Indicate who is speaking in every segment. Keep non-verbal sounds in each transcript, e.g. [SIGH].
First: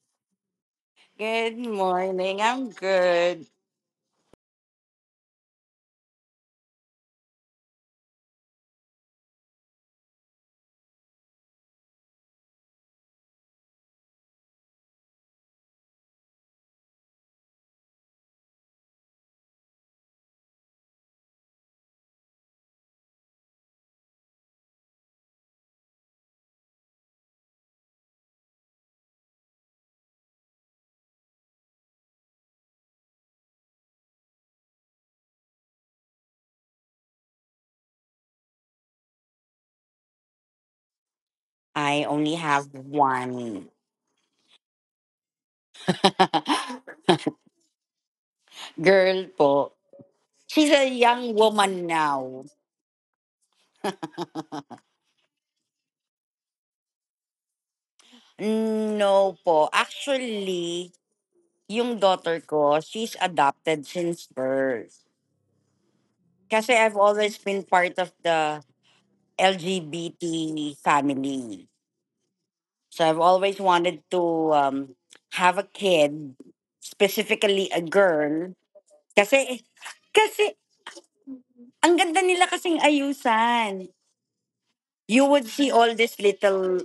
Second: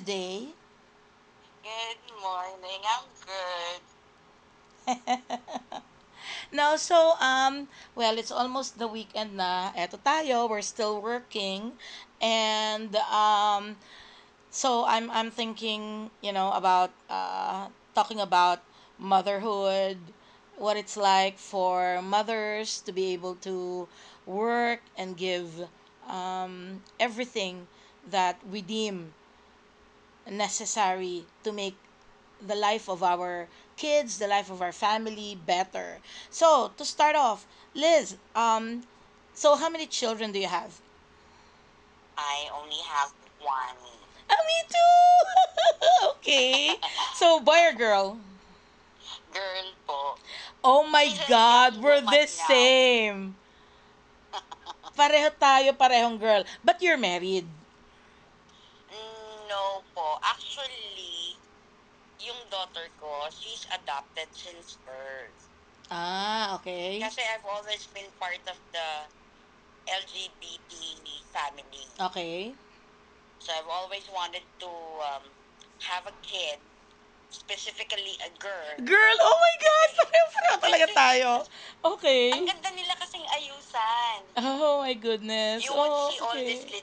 Speaker 1: today?
Speaker 2: Good morning. I'm good.
Speaker 1: [LAUGHS] no, so well, it's almost the weekend na. Eto tayo, we're still working, and um, so I'm thinking, you know, about talking about motherhood, what it's like for mothers to be able to work and give everything that we deem necessary to make the life of our kids, the life of our family better. So, to start off, Liz, so how many children do you have?
Speaker 2: I only have one
Speaker 1: Ah, me too! [LAUGHS] okay.
Speaker 2: [LAUGHS]
Speaker 1: So, boy or girl?
Speaker 2: girl po. She's
Speaker 1: Oh
Speaker 2: a
Speaker 1: my
Speaker 2: young
Speaker 1: God,
Speaker 2: woman
Speaker 1: we're the
Speaker 2: now.
Speaker 1: same. Pareho tayo, parehong girl. But you're married.
Speaker 2: No po. Actually, yung daughter ko, she's adopted since birth.
Speaker 1: Ah,
Speaker 2: Kasi I've
Speaker 1: okay.
Speaker 2: always been part of the LGBT family.
Speaker 1: Okay.
Speaker 2: So I've always wanted to have a kid, specifically a girl.
Speaker 1: Girl, oh my
Speaker 2: Kasi
Speaker 1: gosh!
Speaker 2: kasi.
Speaker 1: Pareho-pareho talaga tayo.
Speaker 2: Ang ganda
Speaker 1: Okay.
Speaker 2: nila kasing ayusan.
Speaker 1: Oh my
Speaker 2: You would
Speaker 1: goodness.
Speaker 2: see all these
Speaker 1: Oh, okay.
Speaker 2: little
Speaker 1: Okay.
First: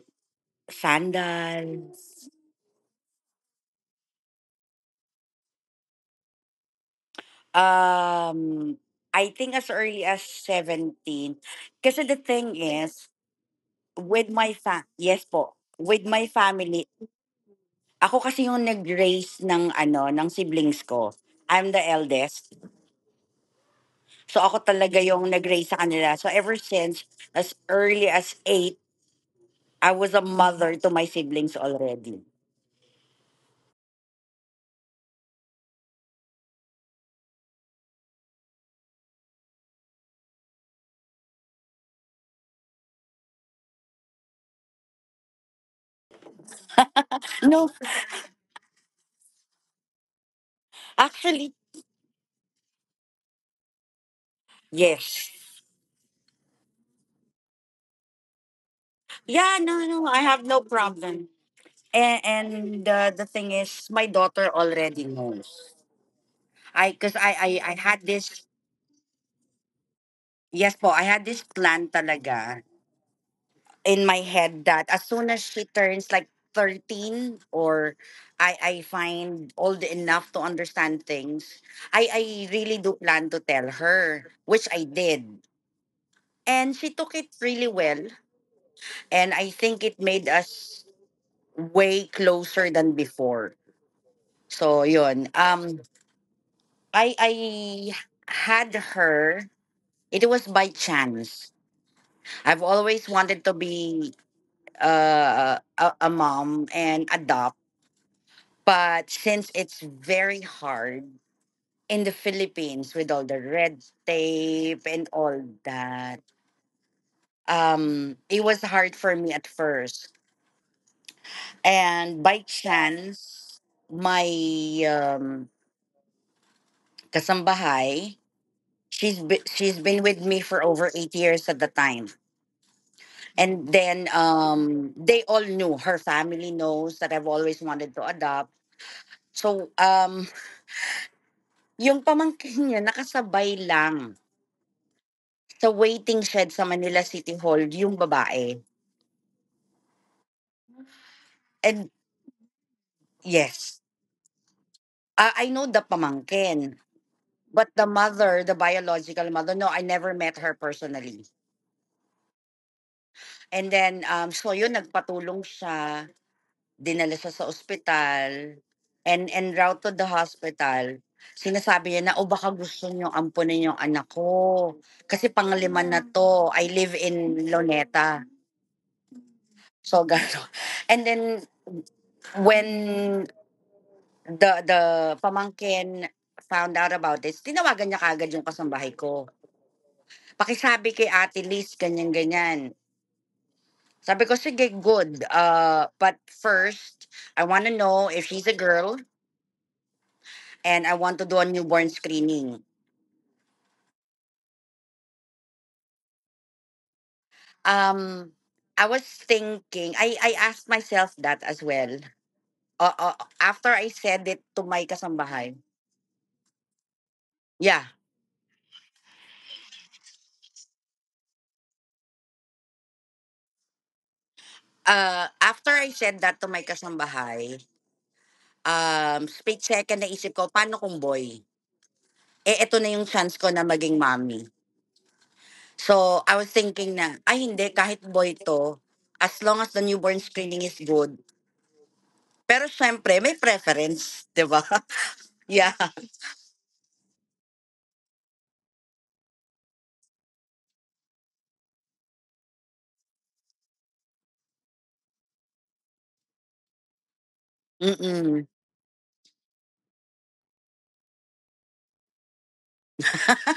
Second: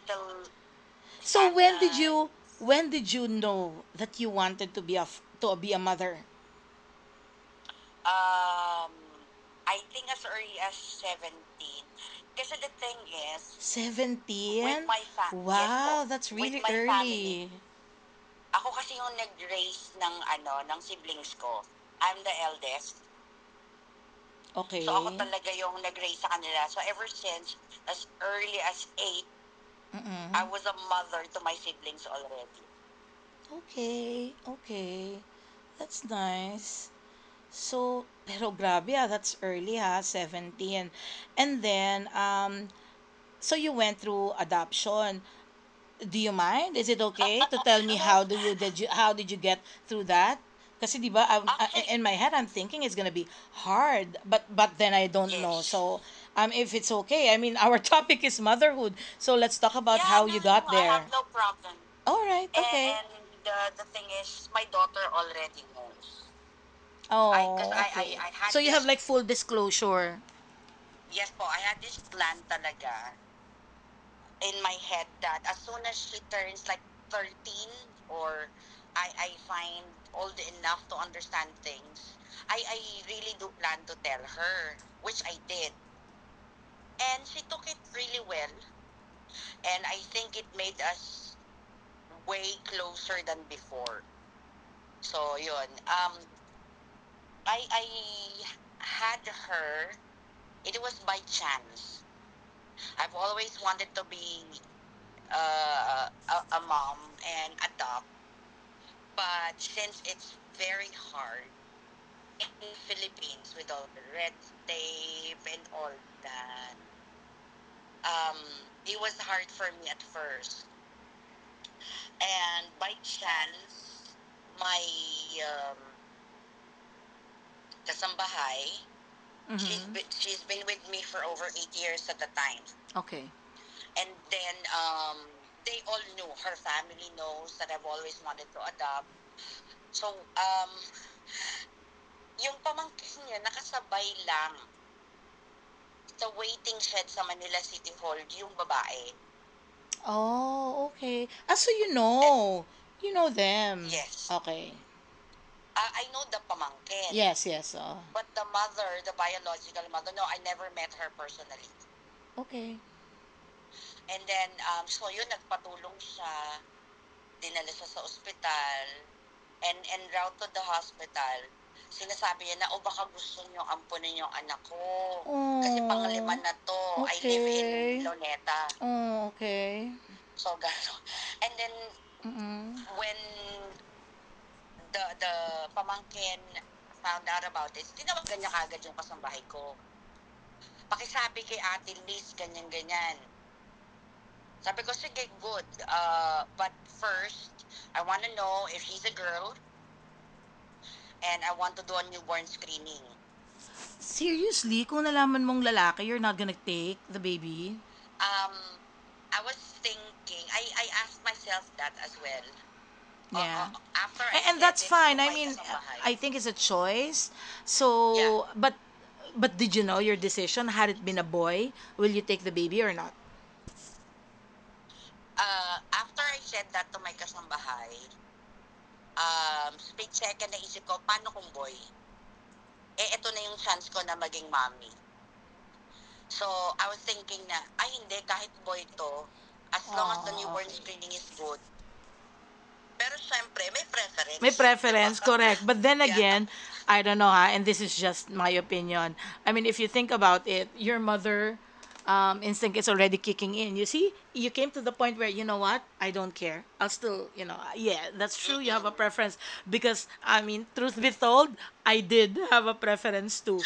Speaker 1: So sana. when did
Speaker 2: sandals.
Speaker 1: you when did you know that you wanted to be a mother?
Speaker 2: Um, I think as early as
Speaker 1: Was
Speaker 2: 17. Kasi the thing is,
Speaker 1: 17.
Speaker 2: yes po, with
Speaker 1: Wow,
Speaker 2: my
Speaker 1: that's really early.
Speaker 2: family,
Speaker 1: Family.
Speaker 2: ako kasi yung nag-raise ng ano, ng siblings ko. I'm the eldest. So ako
Speaker 1: Okay.
Speaker 2: talaga yung nag-raise sa kanila. So ever since as early as 8, I was a
Speaker 1: Mm-mm.
Speaker 2: mother to my siblings already.
Speaker 1: Okay, okay. That's nice. So, [LAUGHS] pero grabe ah, that's early ha, 17. And then, so you went through adoption. Do you mind? Is it okay to
Speaker 2: No,
Speaker 1: tell me well, how do you did you how did you get through that? Kasi 'di ba,
Speaker 2: actually,
Speaker 1: in my head I'm thinking it's gonna be hard, but then I don't
Speaker 2: yes.
Speaker 1: know. So, if it's okay, I mean our [LAUGHS] topic is motherhood, so let's
Speaker 2: Yeah,
Speaker 1: talk
Speaker 2: no,
Speaker 1: about
Speaker 2: no, I
Speaker 1: how you
Speaker 2: have no
Speaker 1: got there.
Speaker 2: problem.
Speaker 1: All
Speaker 2: And,
Speaker 1: right, okay.
Speaker 2: and uh, the thing is, my daughter already knows. I, cause I,
Speaker 1: Oh,
Speaker 2: I, I had
Speaker 1: okay.
Speaker 2: this,
Speaker 1: So you have this like full disclosure.
Speaker 2: yes po, I had this plan talaga in my head that as soon as she turns like 13 or I find old enough to understand things, I really do plan to tell her, which I did. And she took it really well. And I think it made us way closer than before. So, yun. I had her, it was by chance. I've always wanted to be a mom and adopt. But since it's very hard in the Philippines with all the red tape and all that, it was hard for me at first. And by chance, my um, kasambahay, she's
Speaker 1: Mhm.
Speaker 2: been with me for over 8 years at the time.
Speaker 1: Okay.
Speaker 2: And then they all knew. Her family knows that I've always wanted to adopt. So yung pamangkin niya nakasabay lang sa waiting shed sa Manila City Hall, yung babae.
Speaker 1: Oh, okay. Ah, so you
Speaker 2: And
Speaker 1: know. You know
Speaker 2: yes,
Speaker 1: them. Okay.
Speaker 2: I know the pamangkin,
Speaker 1: Yes,
Speaker 2: but
Speaker 1: yes.
Speaker 2: the
Speaker 1: Oh,
Speaker 2: mother the biological mother no, I never met her personally.
Speaker 1: okay.
Speaker 2: And then so yun, nagpatulong siya. Dinala siya sa ospital, and en route to the hospital, sinasabi niya na, "O baka gusto niyo ampunin yung anak ko, kasi panglima na
Speaker 1: Oh.
Speaker 2: 'to. I live in
Speaker 1: Okay. Okay.
Speaker 2: Luneta."
Speaker 1: Oh, okay.
Speaker 2: So, gano'n. And then,
Speaker 1: Mm-mm.
Speaker 2: when the pamangkin found out about this, tinawagan niya kaagad yung kasambahay ko. Pakisabi kay Ate Liz, ganyan-ganyan. Sabi ko, sige, good. But first, I want to know if she's a girl and I want to do a newborn screening.
Speaker 1: Seriously, kung nalaman mong lalaki, you're not gonna take the baby?
Speaker 2: Um, I was thinking, I asked myself that as well. Uh, uh, after
Speaker 1: Yeah.
Speaker 2: I said it
Speaker 1: And
Speaker 2: to
Speaker 1: that's
Speaker 2: my
Speaker 1: fine. I mean,
Speaker 2: kasambahay,
Speaker 1: I think it's a choice. Yeah.
Speaker 2: yeah,
Speaker 1: So, but did you know your decision? Had it been a boy, will you take the baby or not?
Speaker 2: after I said that to my kasambahay, split second naisip ko, paano kung boy? Eh, eto na yung chance ko na maging mommy. So, I was thinking na, ay hindi, kahit boy to, as long as the newborn screening is good. Pero syempre, may preference, di
Speaker 1: May
Speaker 2: ba?
Speaker 1: preference,
Speaker 2: [LAUGHS]
Speaker 1: correct.
Speaker 2: yeah.
Speaker 1: But then [LAUGHS] again, I don't know, ha, and this is just my opinion. I mean, if you think about it, your mother instinct is already kicking in. You see, you came to the point where, you know what, I don't care. I'll still, you know, yeah, that's
Speaker 2: Mm-mm.
Speaker 1: true. You have a preference because, I mean, truth be told, I did have a preference too.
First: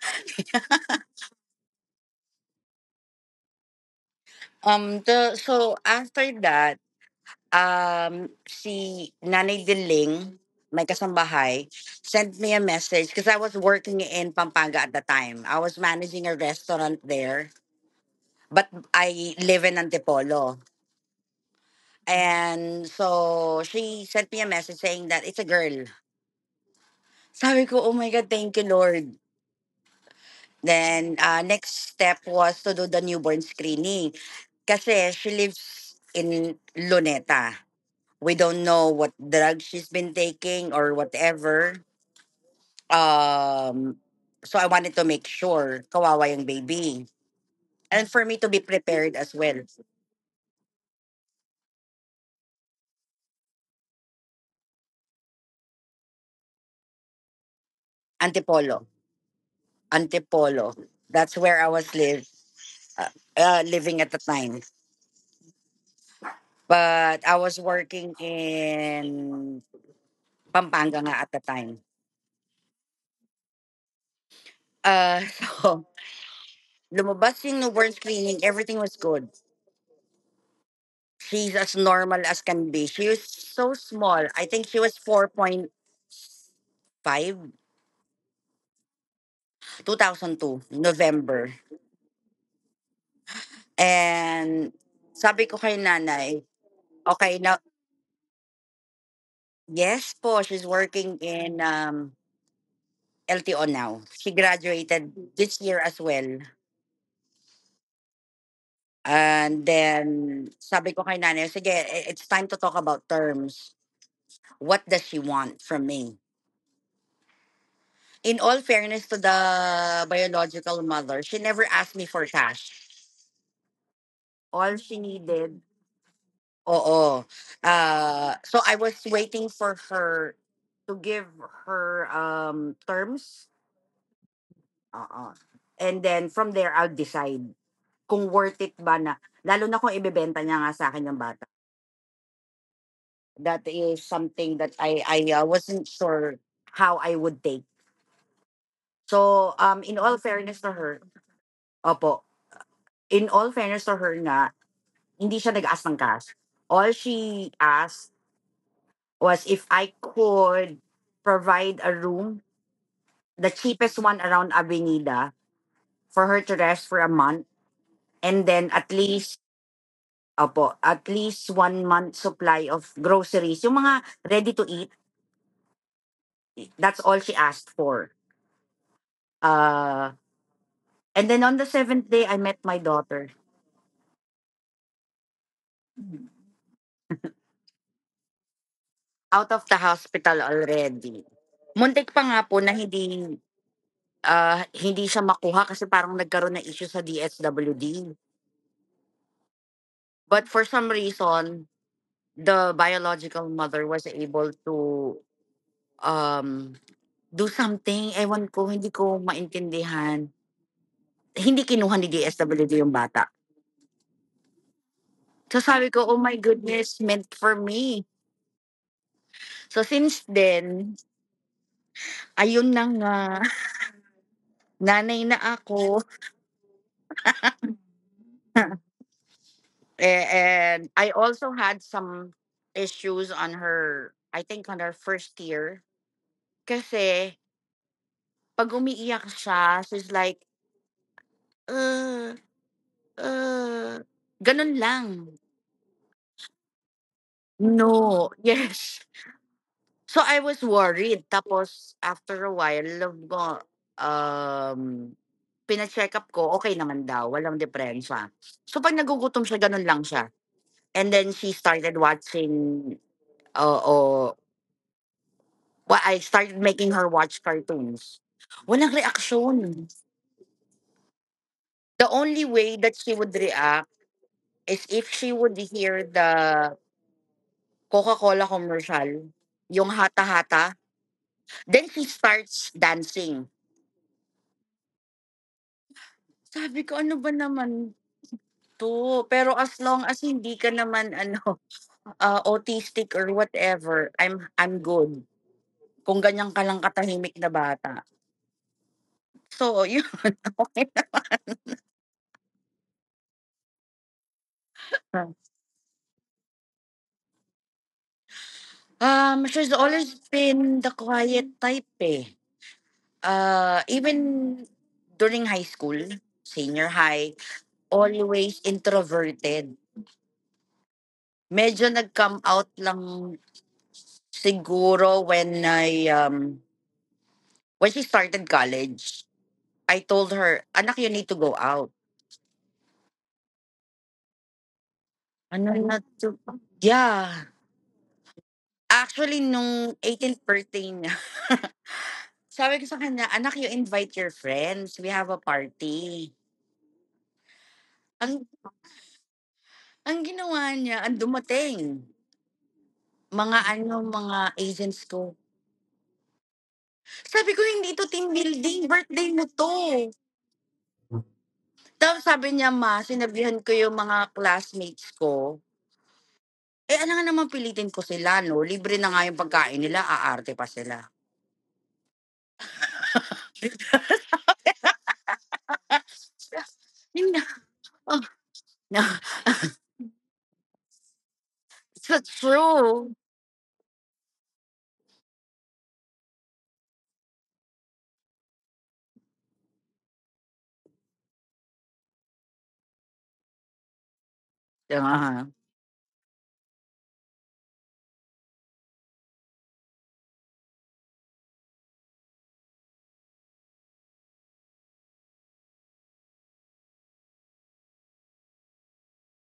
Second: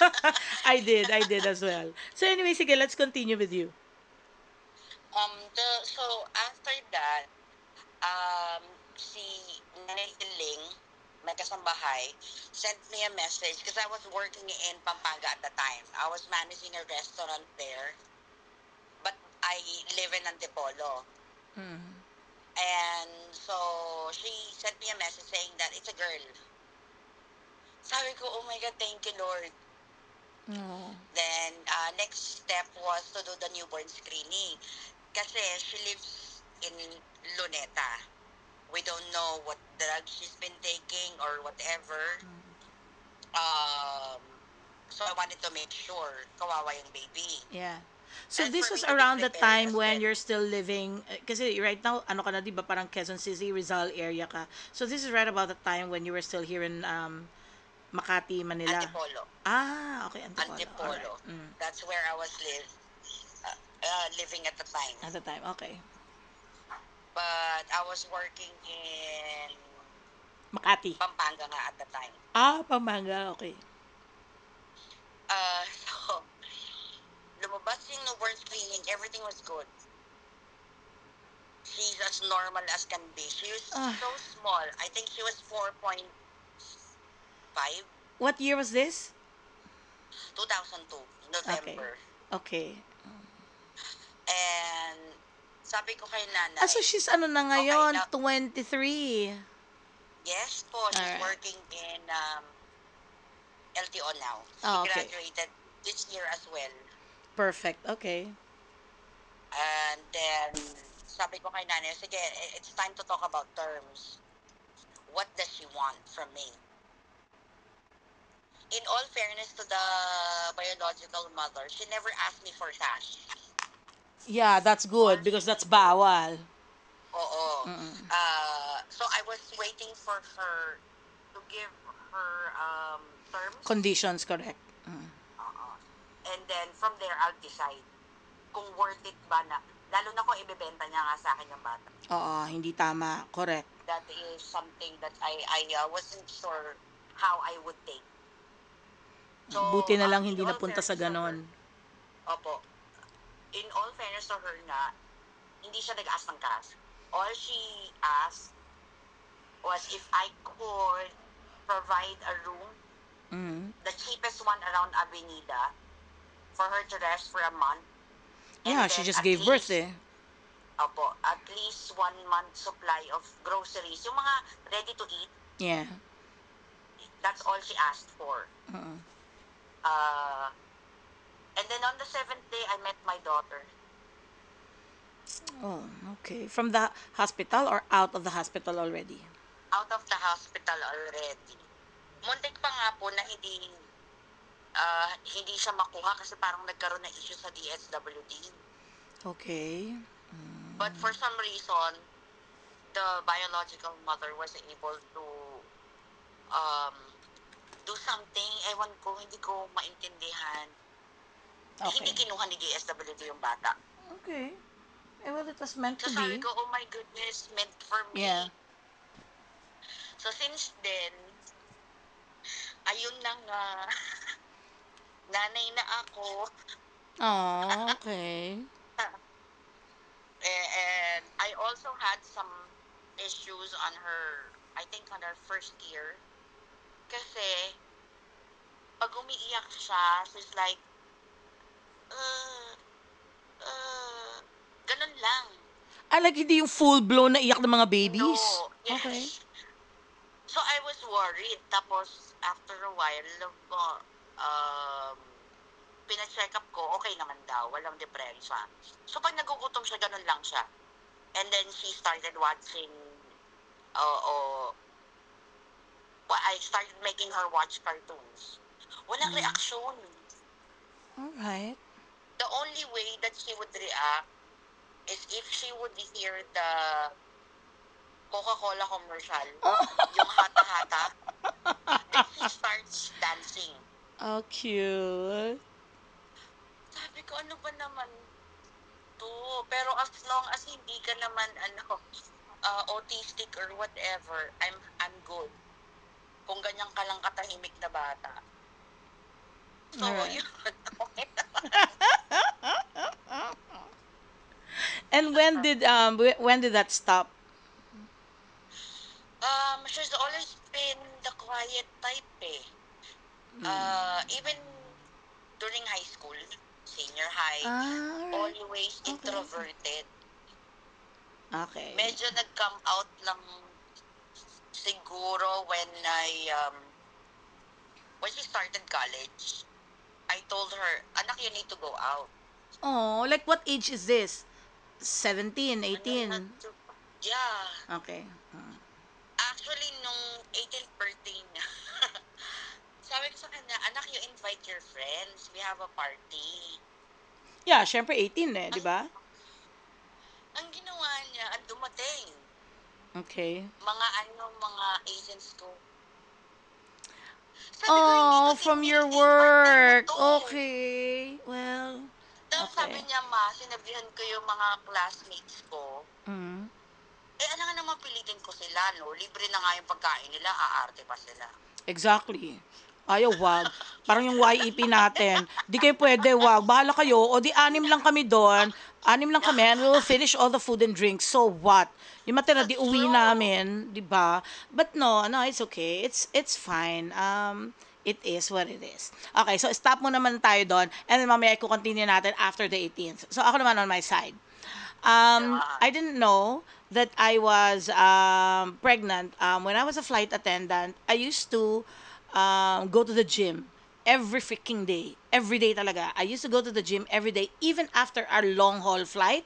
Speaker 1: [LAUGHS] I did as well. So, anyway, sige, let's continue with you.
Speaker 2: Um, the so after that, si Nanay Diling, my kasambahay, sent me a message because I was working in Pampanga at the time. I was managing a restaurant there, but I live in Antipolo. And so she sent me a message saying that it's a girl. Sabi ko, oh my God, thank you, Lord. Then next step was to do the newborn screening. Kasi she lives in Luneta. We don't know what drug she's been taking or whatever. Um, so I wanted to make sure kawawa yung baby.
Speaker 1: Yeah.
Speaker 2: And for me to
Speaker 1: So
Speaker 2: be
Speaker 1: this was
Speaker 2: prepared
Speaker 1: around
Speaker 2: as
Speaker 1: the
Speaker 2: well.
Speaker 1: time when you're still living eh, kasi right now ano ka na, di ba parang Quezon City, Rizal area ka. So this is right about the time when you were still here in Makati, Ate
Speaker 2: Antipolo.
Speaker 1: Manila. Ah, okay.
Speaker 2: Antipolo. That's
Speaker 1: Mm,
Speaker 2: where I was live, uh, uh, living at the time.
Speaker 1: at the time. Okay.
Speaker 2: But I was working in Pampanga
Speaker 1: Makati.
Speaker 2: nga at the time.
Speaker 1: Ah, Pampanga. Okay.
Speaker 2: [LAUGHS] So, lumabas yung newborn screening. Everything was good. She's as normal as can be. She was so
Speaker 1: Ah,
Speaker 2: small. I think she was 4.5.
Speaker 1: four point. What year was this? Two.
Speaker 2: 2002, November.
Speaker 1: Okay.
Speaker 2: And sabi ko kay nanay,
Speaker 1: Ah, so nanay. She's ano
Speaker 2: okay
Speaker 1: na
Speaker 2: na,
Speaker 1: ngayon? 23.
Speaker 2: yes po, she's working
Speaker 1: Alright.
Speaker 2: in LTO
Speaker 1: LTC.
Speaker 2: now. She
Speaker 1: Oh,
Speaker 2: graduated this year as well.
Speaker 1: perfect. Okay.
Speaker 2: And then sabi ko kay nanay, sige, it's time to talk about terms. What does she want from me? In all fairness to the biological mother, she never asked me for cash.
Speaker 1: Yeah,
Speaker 2: All
Speaker 1: that's
Speaker 2: she
Speaker 1: good because
Speaker 2: needed.
Speaker 1: that's bawal.
Speaker 2: Oo.
Speaker 1: Oh,
Speaker 2: Ah, so I
Speaker 1: mm-mm.
Speaker 2: was waiting for her to give her, terms,
Speaker 1: Conditions, correct. Mm.
Speaker 2: oo. And then from there I'll decide kung worth it ba na lalo na kung ibebenta niya nga sa akin yung bata.
Speaker 1: Oo, hindi tama.
Speaker 2: That
Speaker 1: Correct.
Speaker 2: is something that I wasn't sure how I would take. So,
Speaker 1: Oh,
Speaker 2: in
Speaker 1: buti na
Speaker 2: all
Speaker 1: lang hindi
Speaker 2: fairness to
Speaker 1: napunta
Speaker 2: her,
Speaker 1: sa stubborn. Ganon.
Speaker 2: opo. In all fairness to her nga, hindi siya nag-ask ng cash. All she asked was if I could provide a room, the
Speaker 1: Mm.
Speaker 2: cheapest one around Avenida, for her to rest for a month, and then at
Speaker 1: Yeah, she just
Speaker 2: least
Speaker 1: gave birth least- eh.
Speaker 2: opo, at least one month supply of groceries. Yung mga ready to eat,
Speaker 1: Yeah.
Speaker 2: that's all she asked for.
Speaker 1: Mm.
Speaker 2: Uh, and then on the seventh day, I met my daughter,
Speaker 1: Oh, okay. From the hospital or out of the hospital already?
Speaker 2: out of the hospital already. Muntik pa nga po na hindi, hindi siya makuha kasi parang nagkaroon na issue sa DSWD.
Speaker 1: Okay.
Speaker 2: But for some reason, the biological mother was able to um Do something, ewan ko, hindi ko maintindihan. Hindi kinuha
Speaker 1: Okay.
Speaker 2: ni DSWD yung
Speaker 1: Okay.
Speaker 2: bata.
Speaker 1: Okay. Eh, well,
Speaker 2: So
Speaker 1: it was
Speaker 2: sabi
Speaker 1: meant
Speaker 2: ko,
Speaker 1: to
Speaker 2: oh my
Speaker 1: be.
Speaker 2: goodness, meant for me.
Speaker 1: Yeah.
Speaker 2: So since then, ayun na nga, [LAUGHS] nanay na ako.
Speaker 1: Ah, okey.
Speaker 2: [LAUGHS] Eh, and I also had some issues on her, I think on her first year. Kasi pag umiiyak siya, she's like, uh, uh, ganun lang.
Speaker 1: Ah, like hindi yung full-blown na iyak ng mga No.
Speaker 2: No, [LAUGHS]
Speaker 1: babies?
Speaker 2: yes.
Speaker 1: Okey.
Speaker 2: So, I was worried tapos after a while love ko, um, pina-check-up ko okay naman daw, walang diferensya. So, 'pag nagugutom siya gano'n lang siya, and then she started watching. Oo. I started making her watch cartoons. Walang reaksyon.
Speaker 1: Alright.
Speaker 2: The only way that she would react is if she would hear the Coca-Cola commercial, yung Hata Hata, then she starts dancing.
Speaker 1: Oh, cute.
Speaker 2: Sabi ko, "Ano ba naman to, pero as long as hindi ka naman ano, [LAUGHS] autistic or whatever, I'm good. Kung ganyan ka lang katahimik na bata. So, yun, [LAUGHS] okay
Speaker 1: [LAUGHS]
Speaker 2: lang.
Speaker 1: And when did that stop?
Speaker 2: She's always been the quiet type eh. Ah, even during high school, senior high, always
Speaker 1: Ah,
Speaker 2: introverted. Medyo
Speaker 1: okay.
Speaker 2: nag-come out lang siguro when she started college. I told her, "Anak, you need to go out."
Speaker 1: Oh, like what age is this?
Speaker 2: Ano
Speaker 1: 17,
Speaker 2: na to?
Speaker 1: 18.
Speaker 2: Yeah.
Speaker 1: Okay. Ah.
Speaker 2: Actually, nung 18 birthday niya, [LAUGHS] sabi ko sa kanya, anak, you invite your friends. We have a party.
Speaker 1: Yeah, syempre
Speaker 2: Ang,
Speaker 1: 18 eh, di ba?
Speaker 2: ang ginawa niya, ang dumating. Mga
Speaker 1: Okay.
Speaker 2: ano, mga agents ko. Sabi ko, hindi to team building. Birthday mo to.
Speaker 1: Work. Okay. Well,
Speaker 2: Tapos sabi niya, ma, sinabihan ko yung mga classmates ko.
Speaker 1: mm.
Speaker 2: Eh, ano nga naman pilitin ko sila, no? Libre na nga yung pagkain nila, aarte pa sila.
Speaker 1: Exactly. Ayaw, wag.
Speaker 2: [LAUGHS]
Speaker 1: Parang yung YEP natin. Di kayo pwede, wag. Bahala kayo.
Speaker 2: Hindi
Speaker 1: O
Speaker 2: na.
Speaker 1: di anim lang
Speaker 2: Oh,
Speaker 1: kami doon.
Speaker 2: no.
Speaker 1: Anim lang kami and we'll finish all the food and drinks. So what?
Speaker 2: It's
Speaker 1: Yung matira, di uwi
Speaker 2: true.
Speaker 1: namin, di ba? But no, no, it's okay. It's fine. It is what it is. Okay, so stop mo naman tayo doon. And then mamaya i-continue natin after the 18th. So ako naman on my side.
Speaker 2: Uh-huh.
Speaker 1: I didn't know that I was pregnant. When I was a flight attendant, I used to go to the gym every freaking day. Every day talaga. I used to go to the gym every day, even after our long haul flight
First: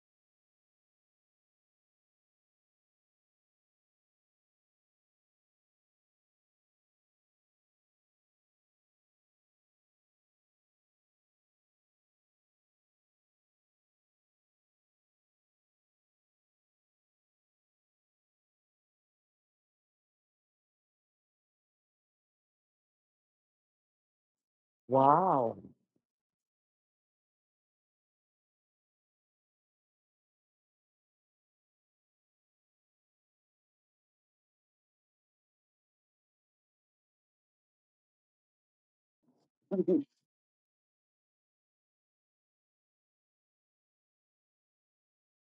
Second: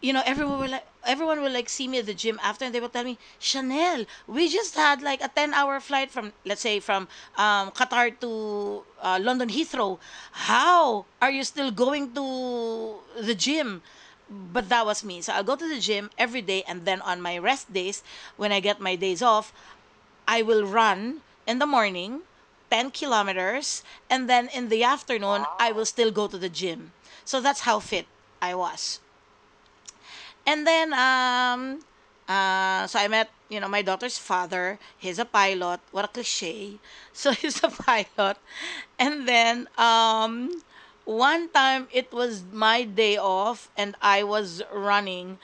Speaker 1: you know, everyone will like see me at the gym after, and they will tell me, Chanel, we just had like a 10-hour flight from, let's say, from Qatar to London Heathrow. How are you still going to the gym? But that was me. So I'll go to the gym every day, and then on my rest days, when I get my days off, I will run in the morning 10 kilometers, and then in the afternoon
Speaker 2: Wow.
Speaker 1: I will. Wow. Still go to the gym. So that's how fit I was. And then, so I met, you know, my daughter's father. He's a pilot. What a cliche. So [LAUGHS] he's a pilot. And then,
Speaker 2: [LAUGHS]
Speaker 1: one time it was my day off and I was running.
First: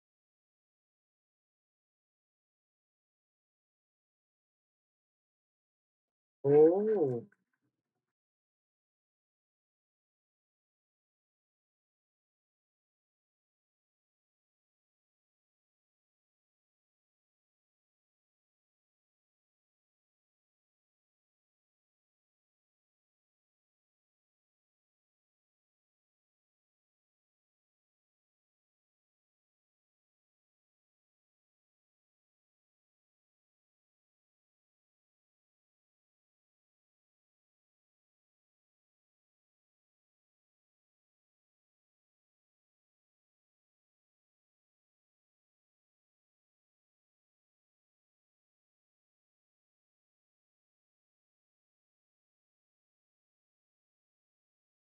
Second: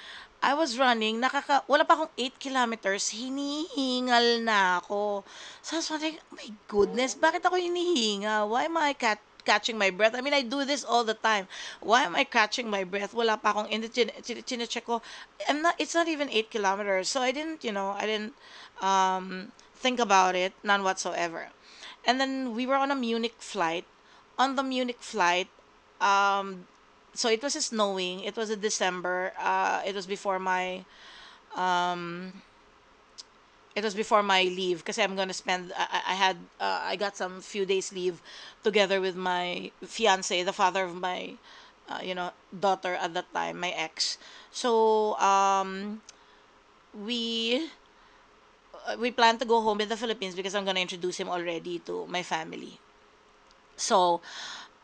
Speaker 1: Nakaka wala pa akong 8 kilometers, hinihingal na ako. So I was wondering, "Oh my goodness, Oh.
Speaker 2: Oh.
Speaker 1: Bakit ako hinihingal? Why am I catching my breath? I mean, I do this all the time. Why am I catching my breath? Wala pa akong, and chin, chin, chinecheck ko, I'm not, it's not even 8 kilometers. So I didn't, you know, I didn't think about it, none whatsoever. And then we were on a Munich flight on the Munich flight, um, so it was snowing. It was in December. It was before my leave because I'm gonna spend. I got some few days leave together with my fiance, the father of my uh, you know daughter at that time, my ex. So we plan to go home in the Philippines because I'm gonna introduce him already to my family. So,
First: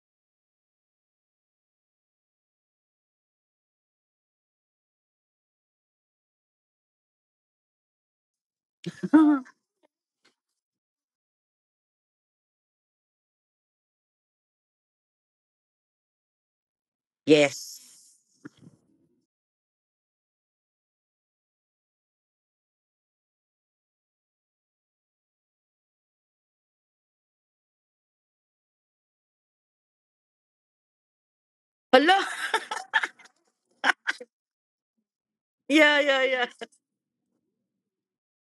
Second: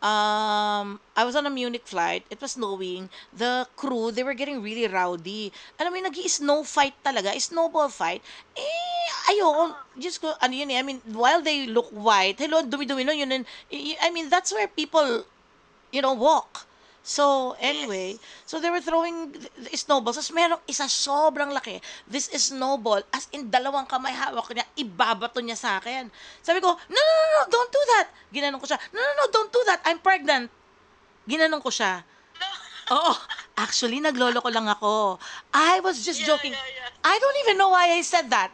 Speaker 1: I was on a Munich flight. It was snowing. The crew, they were getting really rowdy. Alam mo yung nag-snow fight talaga, snowball fight. Eh,
Speaker 2: [LAUGHS]
Speaker 1: ayoko. Just ko, ano yun eh, I mean, while they look white, hello, ang dumi-dumi nun, yun, I mean, that's where people you know, walk. So,
Speaker 2: yes.
Speaker 1: anyway, so they were throwing snowballs. Tapos merong isa sobrang laki. This is snowball. As in, dalawang kamay hawak niya, ibabato niya sa akin. Sabi ko, no, no, no, no, don't do that. Ginanon ko siya, no, no, no, don't do that. I'm pregnant. Ginanon ko siya.
Speaker 2: Hello. [LAUGHS]
Speaker 1: Oo, actually, naglolo ko lang ako. I was
Speaker 2: Yeah,
Speaker 1: just
Speaker 2: yeah, yeah.
Speaker 1: joking. I don't even know why I said that.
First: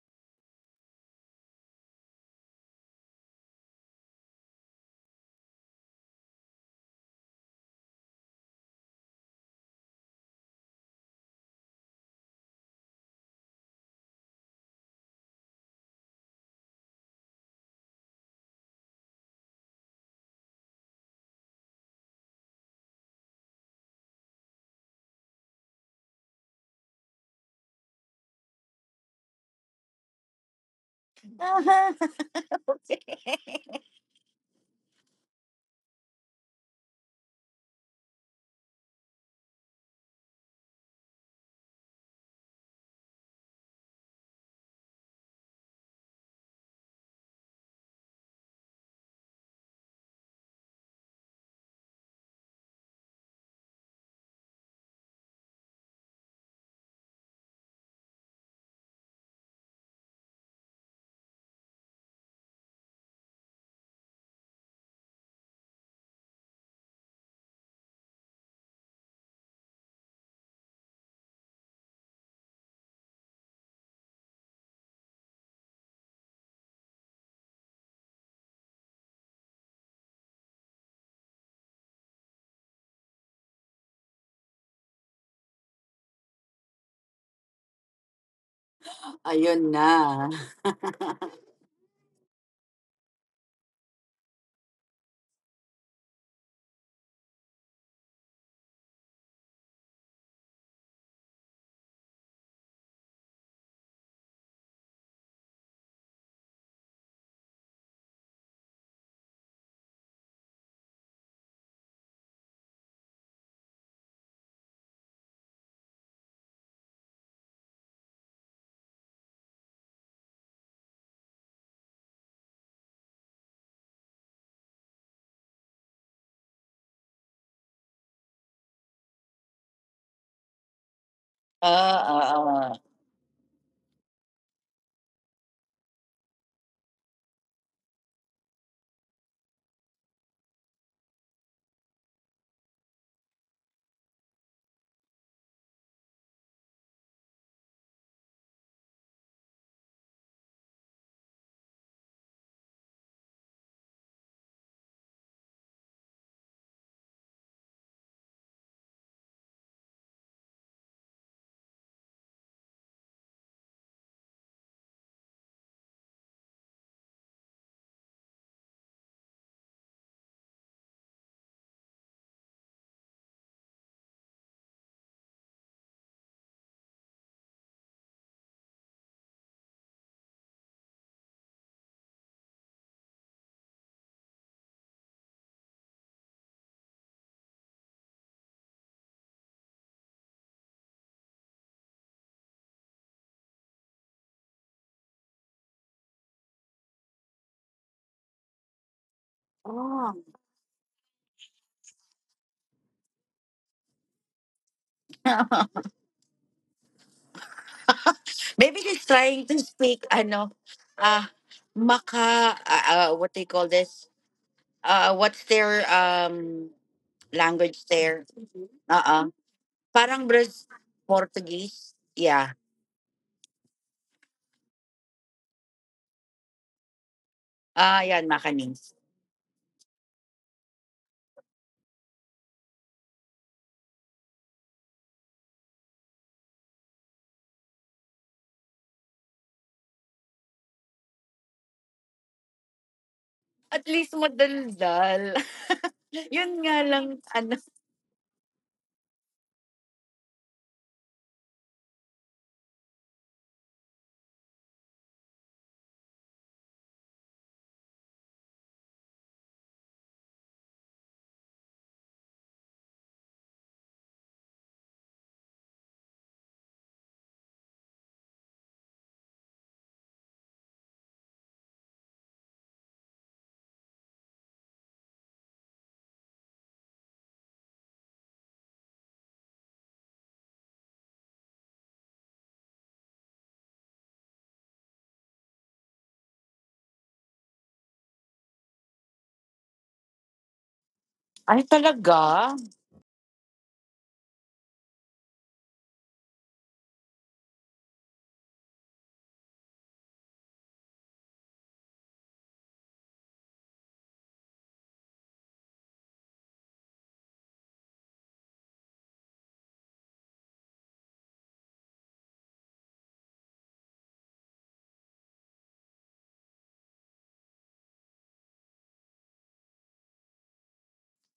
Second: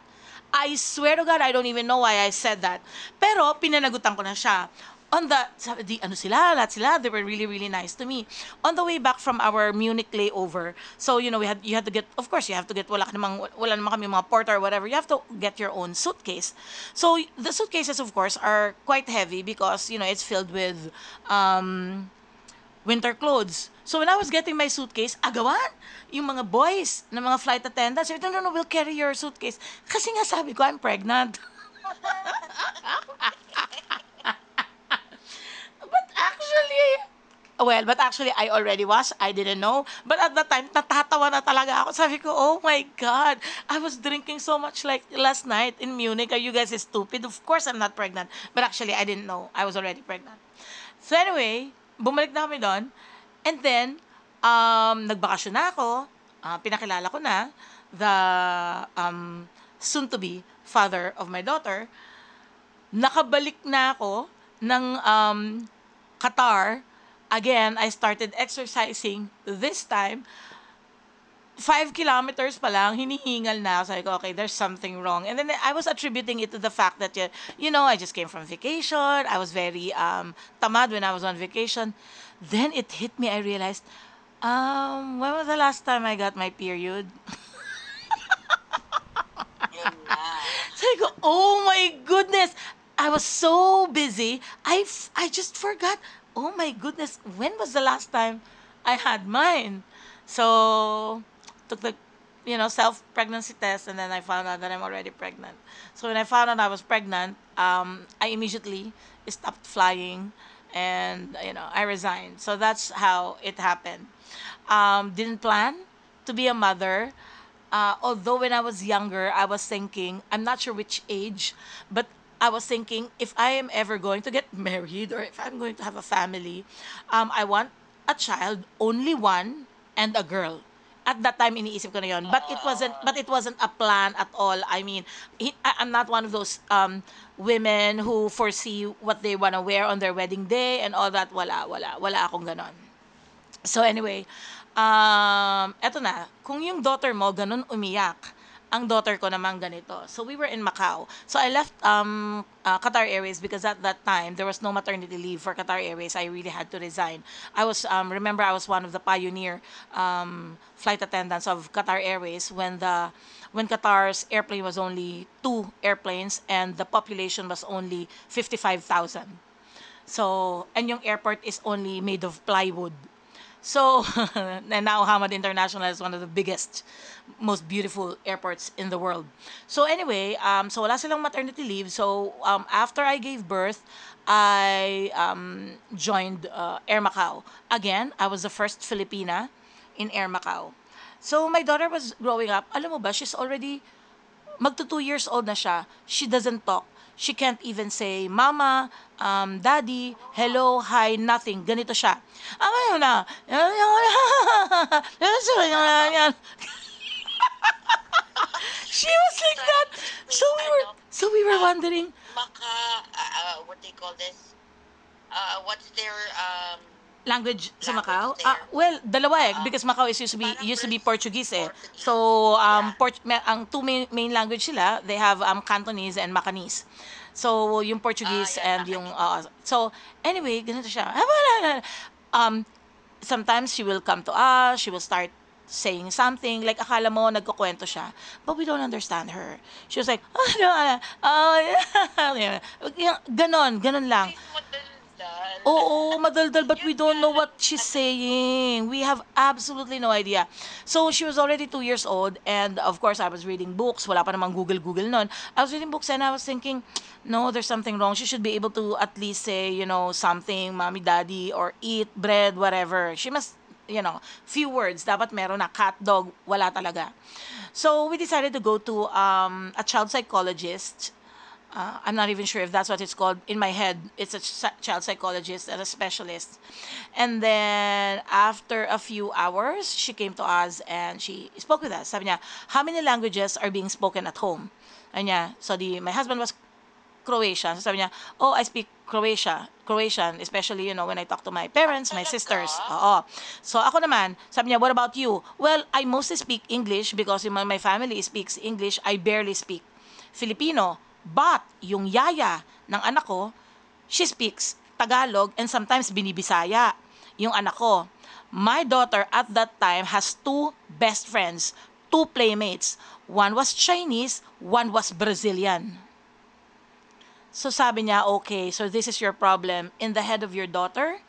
Speaker 1: I swear to God, I don't even know why I said that. Pero, pinanagutan ko na siya. On the, sabi, di, ano sila, lahat sila, they were really, really nice to me. On the way back from our Munich layover, so, you know, you had to get, of course, you have to get, wala ka namang, wala naman kami mga porter or whatever, you have to get your own suitcase. So, the suitcases, of course, are quite heavy because, you know, it's filled with, um, winter clothes. So when I was getting my suitcase, agawan, yung mga boys na mga flight attendants, sabi, no, no, no, we'll carry your suitcase. Kasi nga sabi ko, I'm pregnant. [LAUGHS]
Speaker 2: [LAUGHS] okay.
Speaker 1: But actually, but actually, I already was. I didn't know. But at that time, natatawa na talaga ako. Sabi ko, oh my God, I was drinking so much like last night in Munich. Are you guys stupid? Of course, I'm not pregnant. But actually, I didn't know. I was already pregnant. So anyway, bumalik na kami do'n and then, nagbakasyon na ako, ah, pinakilala ko na the, um, soon to be father of my daughter. Nakabalik na ako ng, Qatar. Again, I started exercising, this time 5 kilometers pa lang, hinihingal na. So I go okay, there's something wrong. And then I was attributing it to the fact that, you know, I just came from vacation. I was very tamad when I was on vacation. Then it hit me, I realized, when was the last time I got my period?
Speaker 2: Ayun na.
Speaker 1: Sabi ko,
Speaker 2: [LAUGHS]
Speaker 1: oh my goodness! I was so busy, I just forgot, oh my goodness, when was the last time I had mine? So, took the, you know, self-pregnancy test and then I found out that I'm already pregnant. So, when I found out I was pregnant, I immediately stopped flying and, you know, I resigned. So, that's how it happened. Didn't plan to be a mother. Although when I was younger, I was thinking, I'm not sure which age, but I was thinking if I am ever going to get [LAUGHS] married or if I'm going to have a family, I want a child, only one, and a girl. At that time,
Speaker 2: Ah,
Speaker 1: iniisip ko na yun.
Speaker 2: ah, ah.
Speaker 1: Wasn't, But it wasn't a plan at all. I mean, I'm not one of those women who foresee what they want to wear on their wedding day and all that. Wala, wala. Wala akong ganon. So anyway, eto na, kung yung daughter mo ganun umiyak, ang daughter ko naman ganito. So we were in Macau. So I left Qatar Airways because at that time there was no maternity leave for Qatar Airways. I really had to resign. Remember, I was one of the pioneer flight attendants of Qatar Airways when Qatar's airplane was only two airplanes and the population was only 55,000. So, and yung airport is only made of plywood. So, [LAUGHS] and now Hamad International is one of the biggest, most beautiful airports in the world. So anyway, so wala silang maternity leave. So after I gave birth, I joined Air Macau. Again, I was the first Filipina in Air Macau. So my daughter was growing up, alam mo ba, she's already magto 2 years old na siya, she doesn't talk. She can't even say, Mama, Daddy,
Speaker 2: Oh.
Speaker 1: hello, hi, nothing. Ganito siya. Ang ngayon na,
Speaker 2: [LAUGHS]
Speaker 1: [LAUGHS]
Speaker 2: Maybe he's
Speaker 1: she was
Speaker 2: trying to
Speaker 1: like that.
Speaker 2: speak,
Speaker 1: So
Speaker 2: ano,
Speaker 1: we were,
Speaker 2: uh,
Speaker 1: so we were wondering,
Speaker 2: What they call this? What's their
Speaker 1: language
Speaker 2: language
Speaker 1: sa Language
Speaker 2: there?
Speaker 1: Macau? Ah, well,
Speaker 2: Uh-uh.
Speaker 1: dalawa eh. Oo. Because Macau is
Speaker 2: Parang
Speaker 1: used to be used to be Portuguese. Eh.
Speaker 2: Portuguese.
Speaker 1: Portuguese.
Speaker 2: Yeah.
Speaker 1: So, yeah. Ang two main language sila, they have Cantonese and Macanese. So
Speaker 2: Ah,
Speaker 1: yung
Speaker 2: yan,
Speaker 1: Portuguese. Ah, yeah, and
Speaker 2: Macanese.
Speaker 1: Macanese. Yung so anyway, ganito siya. Ah, Um Sometimes she will come to us, she will start saying something, like akala mo nagkukwento siya, but we don't understand her. She was like, [LAUGHS] oh, no, oh, yeah. [LAUGHS]
Speaker 2: At
Speaker 1: Ganon,
Speaker 2: least
Speaker 1: ganon lang. [LAUGHS]
Speaker 2: madaldal.
Speaker 1: Oo,
Speaker 2: [LAUGHS] Yun nga
Speaker 1: madaldal, but we
Speaker 2: lang
Speaker 1: don't know
Speaker 2: ano.
Speaker 1: what she's saying. We have absolutely no idea. So, she was already two years old old and of course I was reading books. Wala pa namang Google Google noon. I was reading books and I was thinking, no, there's something wrong. She should be able to at least say, something, mommy, daddy, or eat bread, whatever. She must, few words. Dapat meron na cat dog, wala talaga. So we decided to go to a child psychologist, I'm not even sure if that's what it's called. In my head, it's a child psychologist and a specialist. And then after a few hours, she came to us and she spoke with us. Sabi niya, how many languages are being spoken at home? And yeah, so my husband was Croatian. So sabi niya, oh, I speak Croatian, especially, you know, when I talk to
Speaker 2: Ay,
Speaker 1: my parents,
Speaker 2: talaga?
Speaker 1: my sisters. Oo. So ako naman, sabi niya, what about you? Well, I mostly speak English because my family speaks English. I barely speak Filipino. But yung yaya ng anak ko, she speaks Tagalog and sometimes binibisaya yung anak ko. My daughter at that time has two best friends, two playmates. One was Chinese, one was Brazilian. So sabi niya, okay, so this is your problem. In the head of your daughter,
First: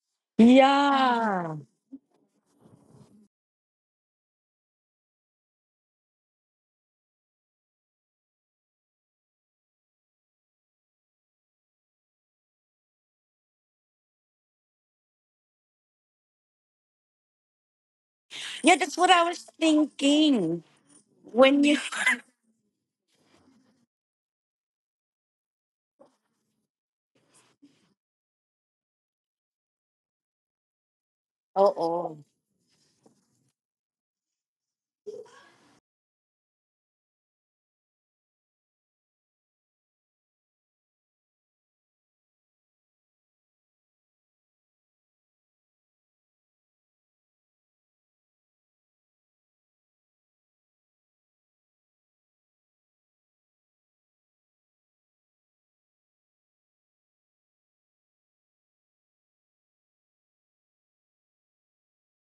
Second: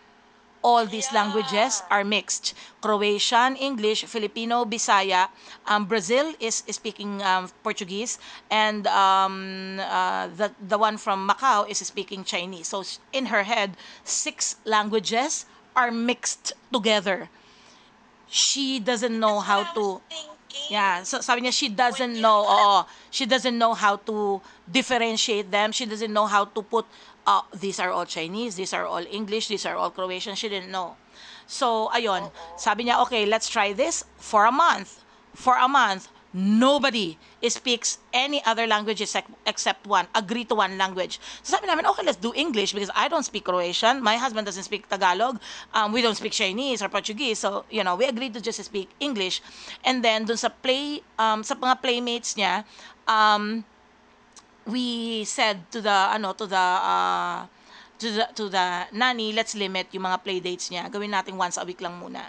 Speaker 1: all these, yeah,
Speaker 2: Yeah.
Speaker 1: languages are mixed. Croatian, English, Filipino, Bisaya. Um, Brazil is speaking Portuguese. And the one from Macau is speaking Chinese. So in her head, six languages are mixed together.
Speaker 2: Yeah,
Speaker 1: She
Speaker 2: that's what
Speaker 1: doesn't
Speaker 2: I was
Speaker 1: know how to.
Speaker 2: thinking.
Speaker 1: Yeah, so sabi niya
Speaker 2: When
Speaker 1: she
Speaker 2: you
Speaker 1: doesn't know. Oo. She doesn't know how to differentiate them. She doesn't know how to put these are all Chinese, these are all English, these are all Croatian. She didn't know.
Speaker 2: [LAUGHS]
Speaker 1: So,
Speaker 2: Oo.
Speaker 1: ayun. Sabi niya, okay, let's try this for a month. For a month. Nobody speaks any other language except, one. Agree to one language. So sabi namin, okay, let's do English because I don't speak Croatian. My husband doesn't speak Tagalog. Um, we don't speak Chinese or Portuguese. So, you know, we agreed to just speak English. And then, dun sa play, sa mga playmates niya, um, we said to the, ano, to the nanny, let's limit yung mga playdates niya. Gawin natin once a week lang muna.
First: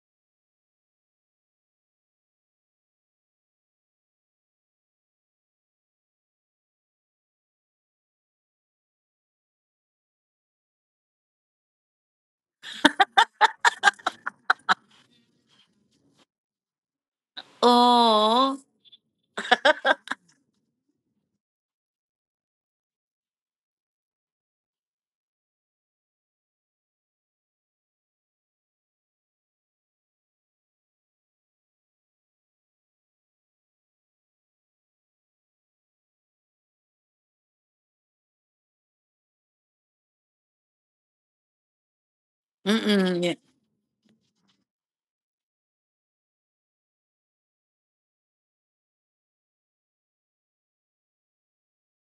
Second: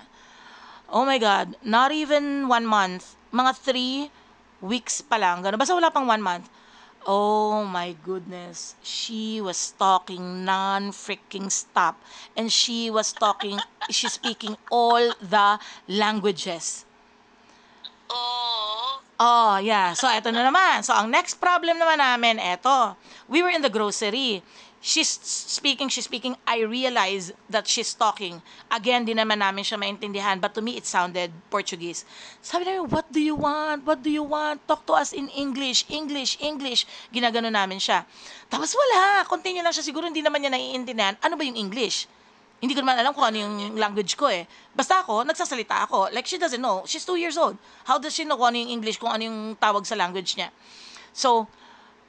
Speaker 1: Oh my God, not even 1 month, mga 3 weeks pa lang, gano'n, basta wala pang 1 month. Oh my goodness, she was talking non-freaking stop and she was talking, [LAUGHS] she's speaking all the languages.
Speaker 2: Oh.
Speaker 1: Oh, yeah. So, eto na naman. So, ang next problem naman namin, eto. We were in the grocery. She's speaking, she's speaking. I realize that she's talking. Again, di naman namin siya maintindihan. But to me, it sounded Portuguese. Sabi namin, what do you want? What do you want? Talk to us in English, English, English. Ginagano namin siya. Tapos wala. Continue lang siya. Siguro hindi naman niya naiintindihan. Ano ba yung English? Hindi ko naman alam kung
Speaker 2: Mm-mm.
Speaker 1: ano yung language ko eh. Basta ako, nagsasalita ako. Like, she doesn't know. She's 2 years old. How does she know kung ano yung English, kung ano yung tawag sa language niya? So,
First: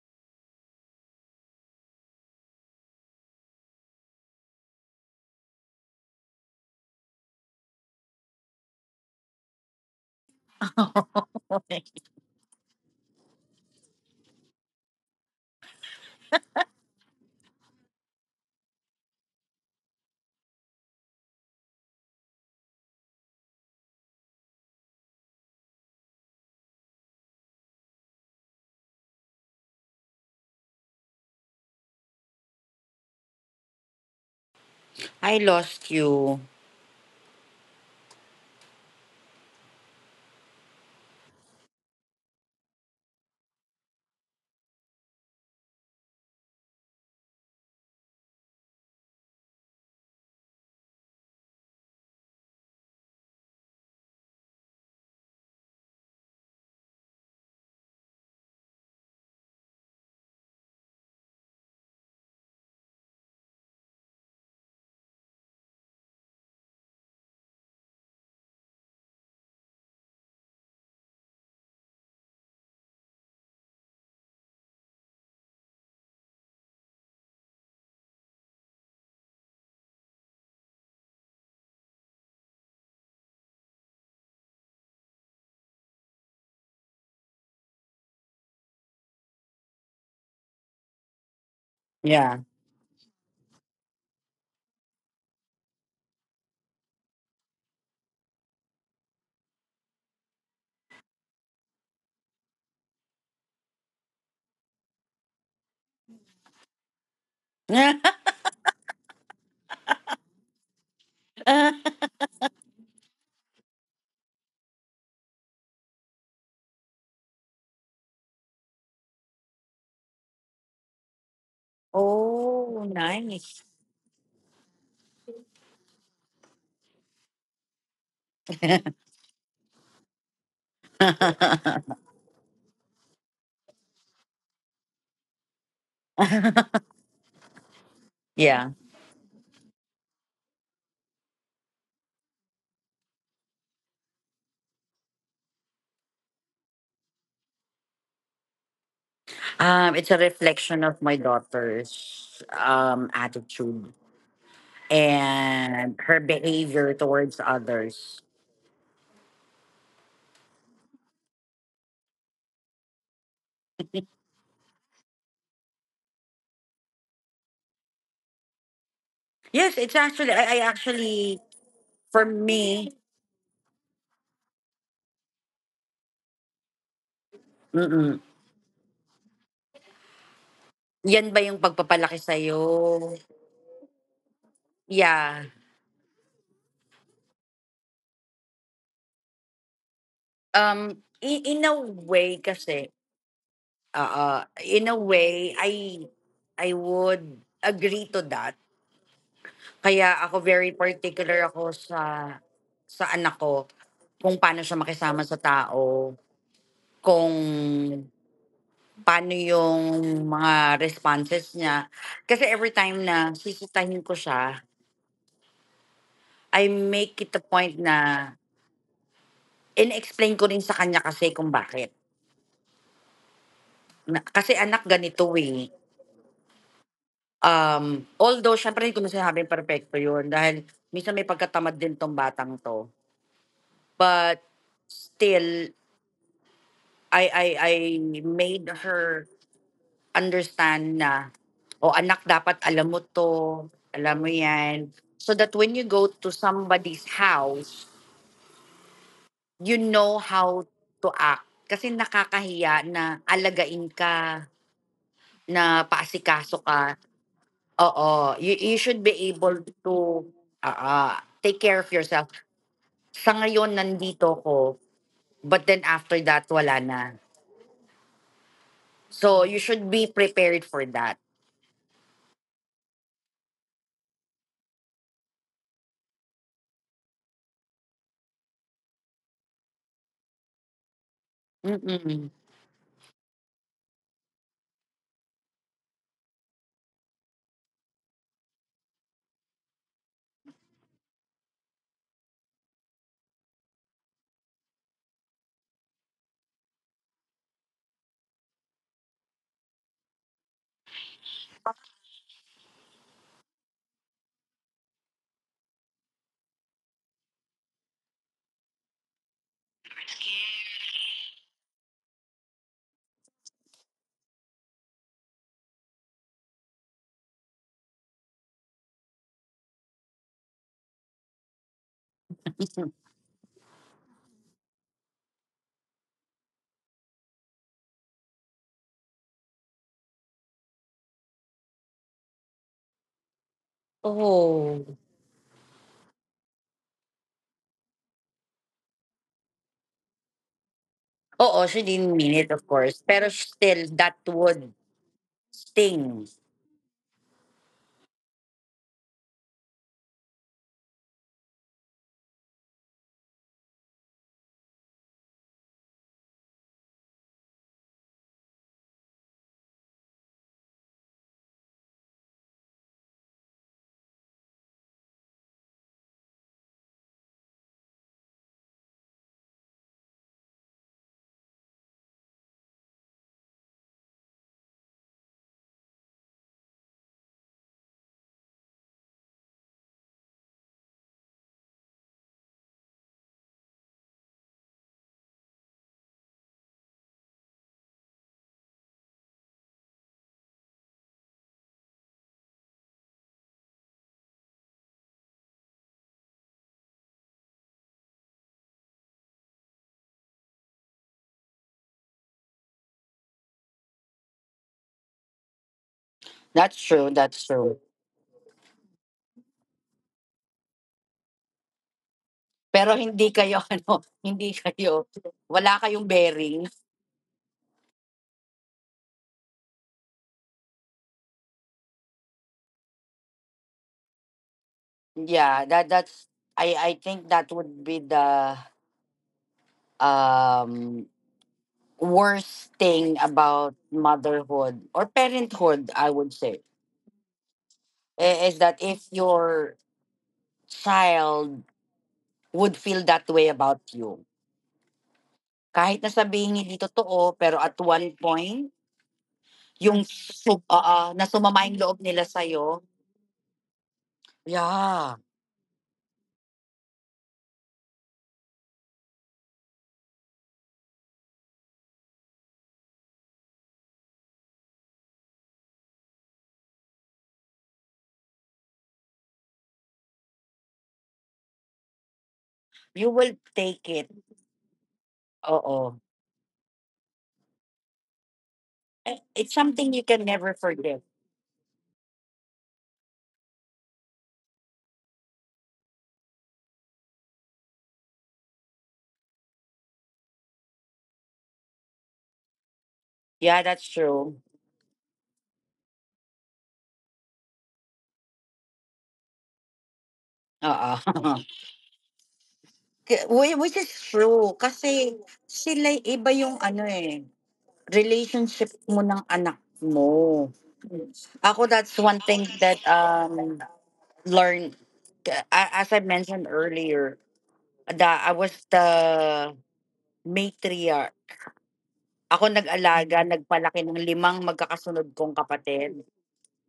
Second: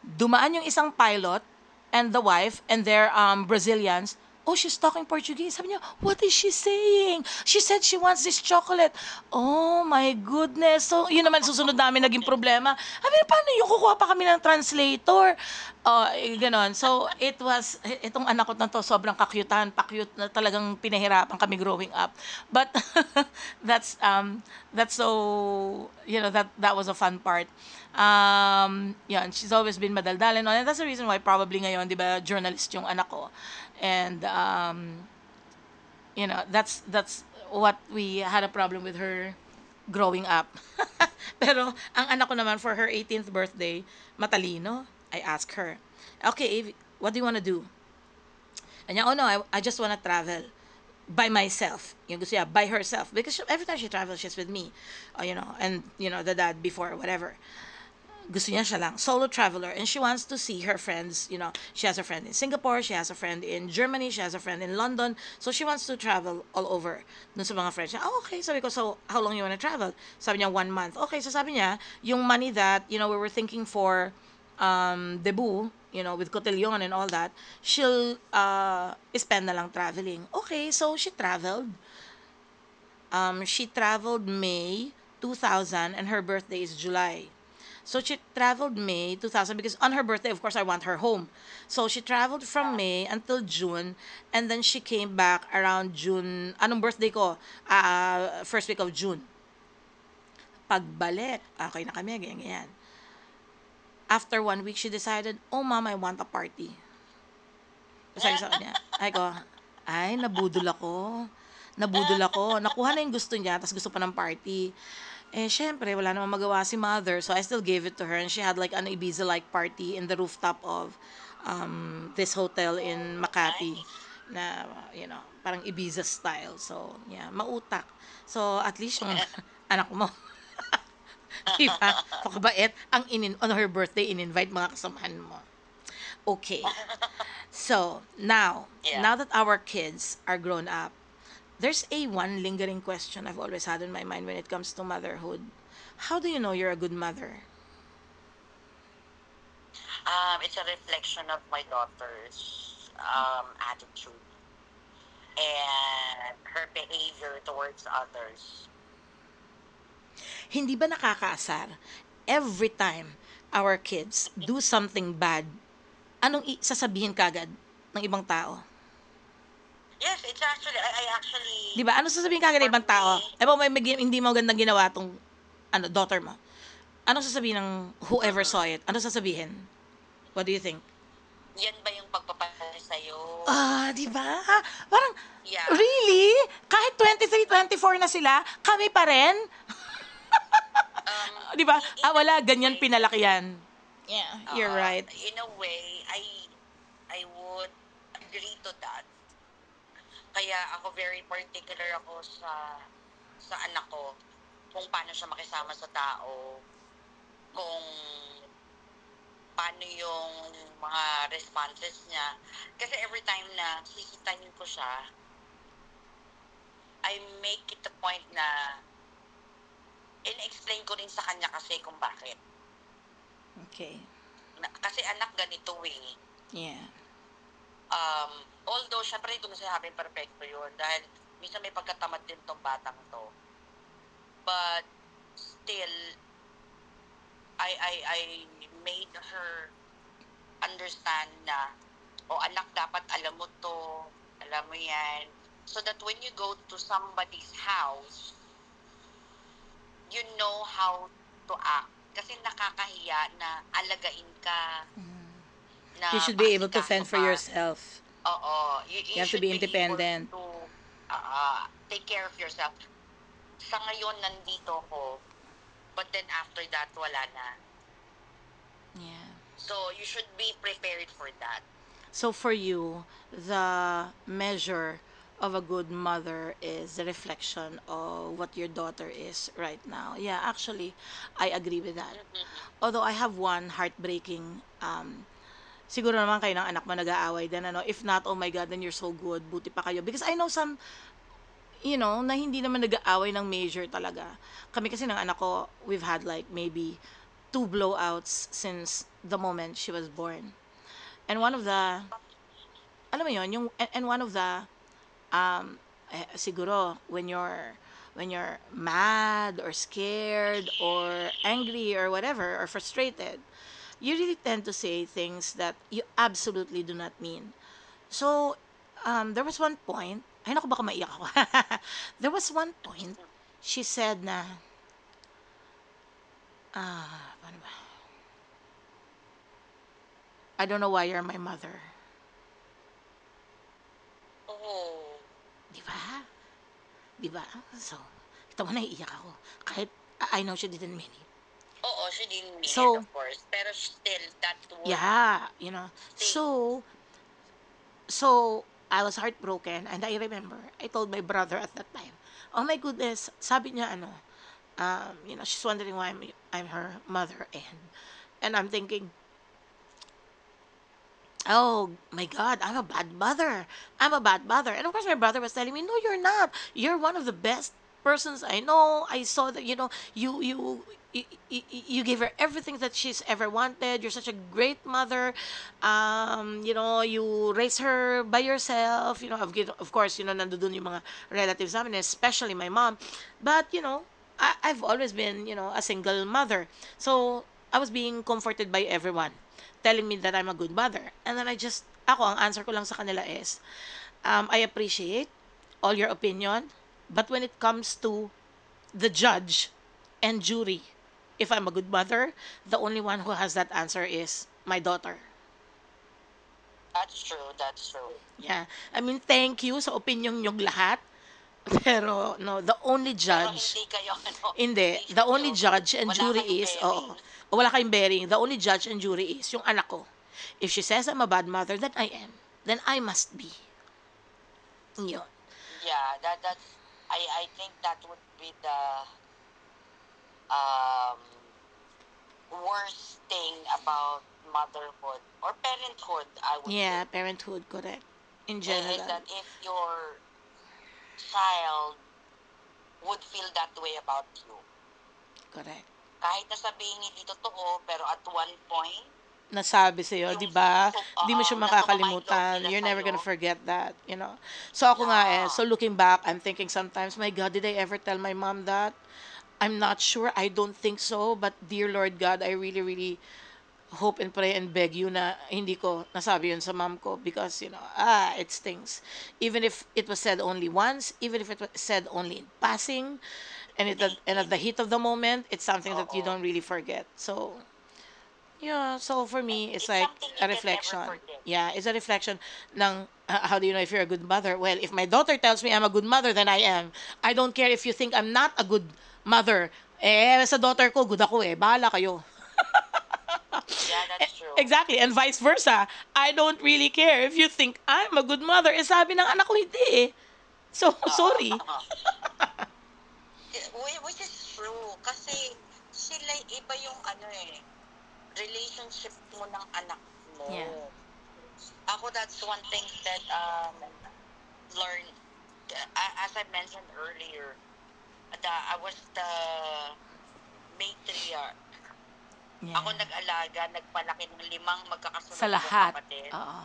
Speaker 1: dumaan yung isang pilot and the wife and their Brazilians. Oh, she's talking Portuguese. Sabi niya, what is she saying? She said she wants this chocolate. Oh my goodness. So, yun naman susunod namin
Speaker 2: [LAUGHS]
Speaker 1: naging problema. I mean, paano yung kukuha pa kami ng translator? Eh, ganon. So, it was mas, eh, itong anak ko na to, sobrang kakyutahan, pakyut na talagang pinahirapan kami growing up. But [LAUGHS] that's, that's so, you know, that was a fun part. Yan, she's always been madaldal and all. That's the reason why probably ngayon, di ba, journalist yung anak ko. And
Speaker 2: I lost you.
Speaker 1: that's what we had a problem with her growing up. [LAUGHS] Pero ang anak ko naman for her 18th birthday, matalino, I ask her, okay, Avi, what do you want to do? Kanya, oh no, I just wanna travel by myself. Yung gusto niya, by herself. Because she, every time she travels, she's with me. You know, and, you know, the dad before, whatever. Gusto niya siya lang, solo traveler, and she wants to see her friends, you know, she has a friend in Singapore, she has a friend in Germany, she has a friend in London, so she wants to travel all over dun sa mga friends niya. Oh, okay, sabi ko, so how long you wanna travel? Sabi niya, 1 month. Okay, so sabi niya, yung money that, you know, we were thinking for debut, you know, with Cotillon and all that, she'll spend na lang traveling. Okay, so she traveled. She traveled May 2000 and her birthday is July. So she traveled May 2000 because on her birthday, of course, I want her home. So she
Speaker 2: Yeah.
Speaker 1: traveled from May until June and then she came back around June. Anong birthday ko? Ah, ah, First week of June. Pagbalik, okay na kami, ganyan, ganyan. After 1 week, she decided, oh mom, I want a party.
Speaker 2: [LAUGHS]
Speaker 1: Sabi Ay ko, ay nabudol ako. Nabudol ako. Nakuha na yung gusto niya, tapos gusto pa ng party. Eh, syempre, wala namang magawa si mother. So, I still gave it to her. And she had like an Ibiza-like party in the rooftop of this hotel
Speaker 2: oh,
Speaker 1: in
Speaker 2: nice.
Speaker 1: Makati na, you know, parang Ibiza style. So, yeah, mautak. So, at
Speaker 2: [LAUGHS]
Speaker 1: least yung [LAUGHS] anak mo, [LAUGHS] di ba? Pakabait. On her birthday, in-invite mga kasamahan mo. Okay. So
Speaker 2: yeah.
Speaker 1: now, now that our kids are grown up, there's a one lingering question I've always had in my mind when it comes to motherhood. How do you know you're a good mother?
Speaker 2: It's a reflection of my daughter's attitude and her behavior towards others.
Speaker 1: Hindi ba nakakaasar every time our
Speaker 2: [LAUGHS]
Speaker 1: kids do something bad, anong sasabihin kagad ng ibang tao?
Speaker 2: Yes, it's actually, I actually,
Speaker 1: Di ba? Anong
Speaker 2: for
Speaker 1: sasabihin kagad ng ibang
Speaker 2: me,
Speaker 1: tao? Eh, ba, hindi mo gandang ginawa tong ano, daughter mo. Anong sasabihin ng
Speaker 2: mm
Speaker 1: whoever saw it? Anong sasabihin? What do you think?
Speaker 2: yan ba yung pagpapalaki sa'yo?
Speaker 1: Ah, di ba? Parang,
Speaker 2: Yeah.
Speaker 1: really? Kahit 23, 24 na sila, kami pa rin?
Speaker 2: In
Speaker 1: Di
Speaker 2: a
Speaker 1: ba? Ah,
Speaker 2: way
Speaker 1: wala, ganyan
Speaker 2: kasi,
Speaker 1: pinalakihan. Yeah, you're
Speaker 2: in a
Speaker 1: right.
Speaker 2: way, I would agree to that. Kaya ako very particular ako sa anak ko kung paano siya makisama sa tao, kung paano yung mga responses niya. Kasi every time na sisitahin ko siya, I make it a point na in-explain ko rin sa kanya kasi kung bakit.
Speaker 1: Okay,
Speaker 2: Na, kasi anak ganito eh.
Speaker 1: yeah.
Speaker 2: Although, syempre hindi ko na sinabing perfecto yun dahil minsan may pagkatamad din tong batang to. But still, I made her understand na, "O anak dapat alam mo 'to, alam mo 'yan." So that when you go to somebody's house, you know how to act. Kasi nakakahiya na alagain ka, na
Speaker 1: You should be
Speaker 2: paasikaso
Speaker 1: able to
Speaker 2: ka.
Speaker 1: fend for yourself.
Speaker 2: Oo, you should
Speaker 1: You
Speaker 2: be
Speaker 1: have to be
Speaker 2: able to
Speaker 1: independent.
Speaker 2: oo, take care of yourself. Sa ngayon nandito ko but then after that wala na. So
Speaker 1: Yeah.
Speaker 2: you should be prepared for that.
Speaker 1: So for you, the measure of a good mother is the reflection of what your daughter is right now. Yeah, actually, I agree with that.
Speaker 2: Mm.
Speaker 1: Although I have one heartbreaking siguro naman kayo ng anak mo nag-aaway din ano, if not, oh my god, then you're so good, buti pa kayo, because I know some na hindi naman nag-aaway ng major talaga. Kami kasi ng anak ko, we've had like maybe two blowouts since the moment she was born. And one of the, alam mo 'yon, yung and one of the, um, siguro when you're mad or scared or angry or whatever or frustrated, you really tend to say things that you absolutely do not mean. So, there was one point, ay naku baka maiyak ako. [LAUGHS] There was one point, she said na, ah, paano ba? I don't know why you're my mother.
Speaker 2: Oh.
Speaker 1: Di ba? Di ba? So, kita mo, naiiyak ako. Kahit I know she didn't mean it.
Speaker 2: Oo, she didn't mean it, of course.
Speaker 1: So,
Speaker 2: Pero still, that would
Speaker 1: yeah, you know.
Speaker 2: sting.
Speaker 1: So I was heartbroken, and I remember I told my brother at that time, "Oh my goodness," sabi niya ano, you know, she's wondering why I'm her mother, and I'm thinking, "Oh my god, I'm a bad mother. I'm a bad mother." And of course my brother was telling me, "No, you're not. You're one of the best persons I know. I saw that, you know, you you, you give her everything that she's ever wanted. You're such a great mother. You know, you raise her by yourself. You know, of course, you know, nandoon yung mga relatives namin, especially my mom. But, you know, I've always been, you know, a single mother. So, I was being comforted by everyone telling me that I'm a good mother. And then I just, ako, ang answer ko lang sa kanila is, I appreciate all your opinion, but when it comes to the judge and jury. If I'm a good mother, the only one who has that answer is my daughter.
Speaker 2: That's true, that's true.
Speaker 1: Yeah. I mean, thank you sa opinion niyong lahat. [LAUGHS] Pero, no, the
Speaker 2: Pero
Speaker 1: only
Speaker 2: hindi kayo, [LAUGHS]
Speaker 1: judge,
Speaker 2: ano, hindi
Speaker 1: hindi,
Speaker 2: kayo,
Speaker 1: the only
Speaker 2: wala
Speaker 1: judge and
Speaker 2: kayong
Speaker 1: jury
Speaker 2: bearing.
Speaker 1: is, oo, wala kayong bearing. The only judge and jury is yung anak ko. If she says I'm a bad mother, then I am. Then I must be. Yun.
Speaker 2: Yeah, I think that would be the um, worst thing about motherhood or parenthood, I would say,
Speaker 1: Yeah, parenthood, correct. In
Speaker 2: is that
Speaker 1: general,
Speaker 2: if your child would feel that way about you,
Speaker 1: correct.
Speaker 2: kahit na sabihin hindi totoo, pero at one point, yung
Speaker 1: Nasabi sa'yo, di ba?
Speaker 2: oo, na
Speaker 1: Hindi mo siya
Speaker 2: sumama yung loob nila
Speaker 1: makakalimutan.
Speaker 2: sa'yo.
Speaker 1: You're never gonna forget that, you know? So ako
Speaker 2: Yeah,
Speaker 1: nga eh, so looking back, I'm thinking sometimes, my God, did I ever tell my mom that? I'm not sure. I don't think so. But dear Lord God, I really, really hope and pray and beg you na hindi ko nasabi yun sa mom ko because, you know, ah, it stings. Even if it was said only once, even if it was said only in
Speaker 2: you
Speaker 1: passing,
Speaker 2: will take
Speaker 1: and, it,
Speaker 2: it,
Speaker 1: and at the heat of the moment, it's
Speaker 2: oo.
Speaker 1: something that you don't really forget. So, yeah,
Speaker 2: Eh,
Speaker 1: so for
Speaker 2: it's
Speaker 1: me, it's
Speaker 2: something you
Speaker 1: like
Speaker 2: can
Speaker 1: a
Speaker 2: never
Speaker 1: reflection.
Speaker 2: forget.
Speaker 1: Yeah, it's a reflection ng how do you know if you're a good mother? Well, if my daughter tells me I'm a good mother, then I am. I don't care if you think I'm not a good mother. Eh, sa daughter ko, good ako eh. Bahala kayo.
Speaker 2: Yeah, that's true.
Speaker 1: Exactly, and vice versa. I don't really care if you think I'm a good mother. Eh, sabi ng anak ko, hindi eh.
Speaker 2: Oo.
Speaker 1: So, [LAUGHS] oo,
Speaker 2: [LAUGHS]
Speaker 1: sorry.
Speaker 2: Ke whi which is true kasi sila iba yung ano, eh, relationship mo ng anak mo.
Speaker 1: Yeah.
Speaker 2: Ako that's one thing that, learn as I mentioned earlier, I was the matriarch. Ako
Speaker 1: Yeah.
Speaker 2: nag-alaga,
Speaker 1: Yeah.
Speaker 2: nagpalaki ng limang magkakasunod kong
Speaker 1: Sa Sa
Speaker 2: kapatid.
Speaker 1: lahat. Oo.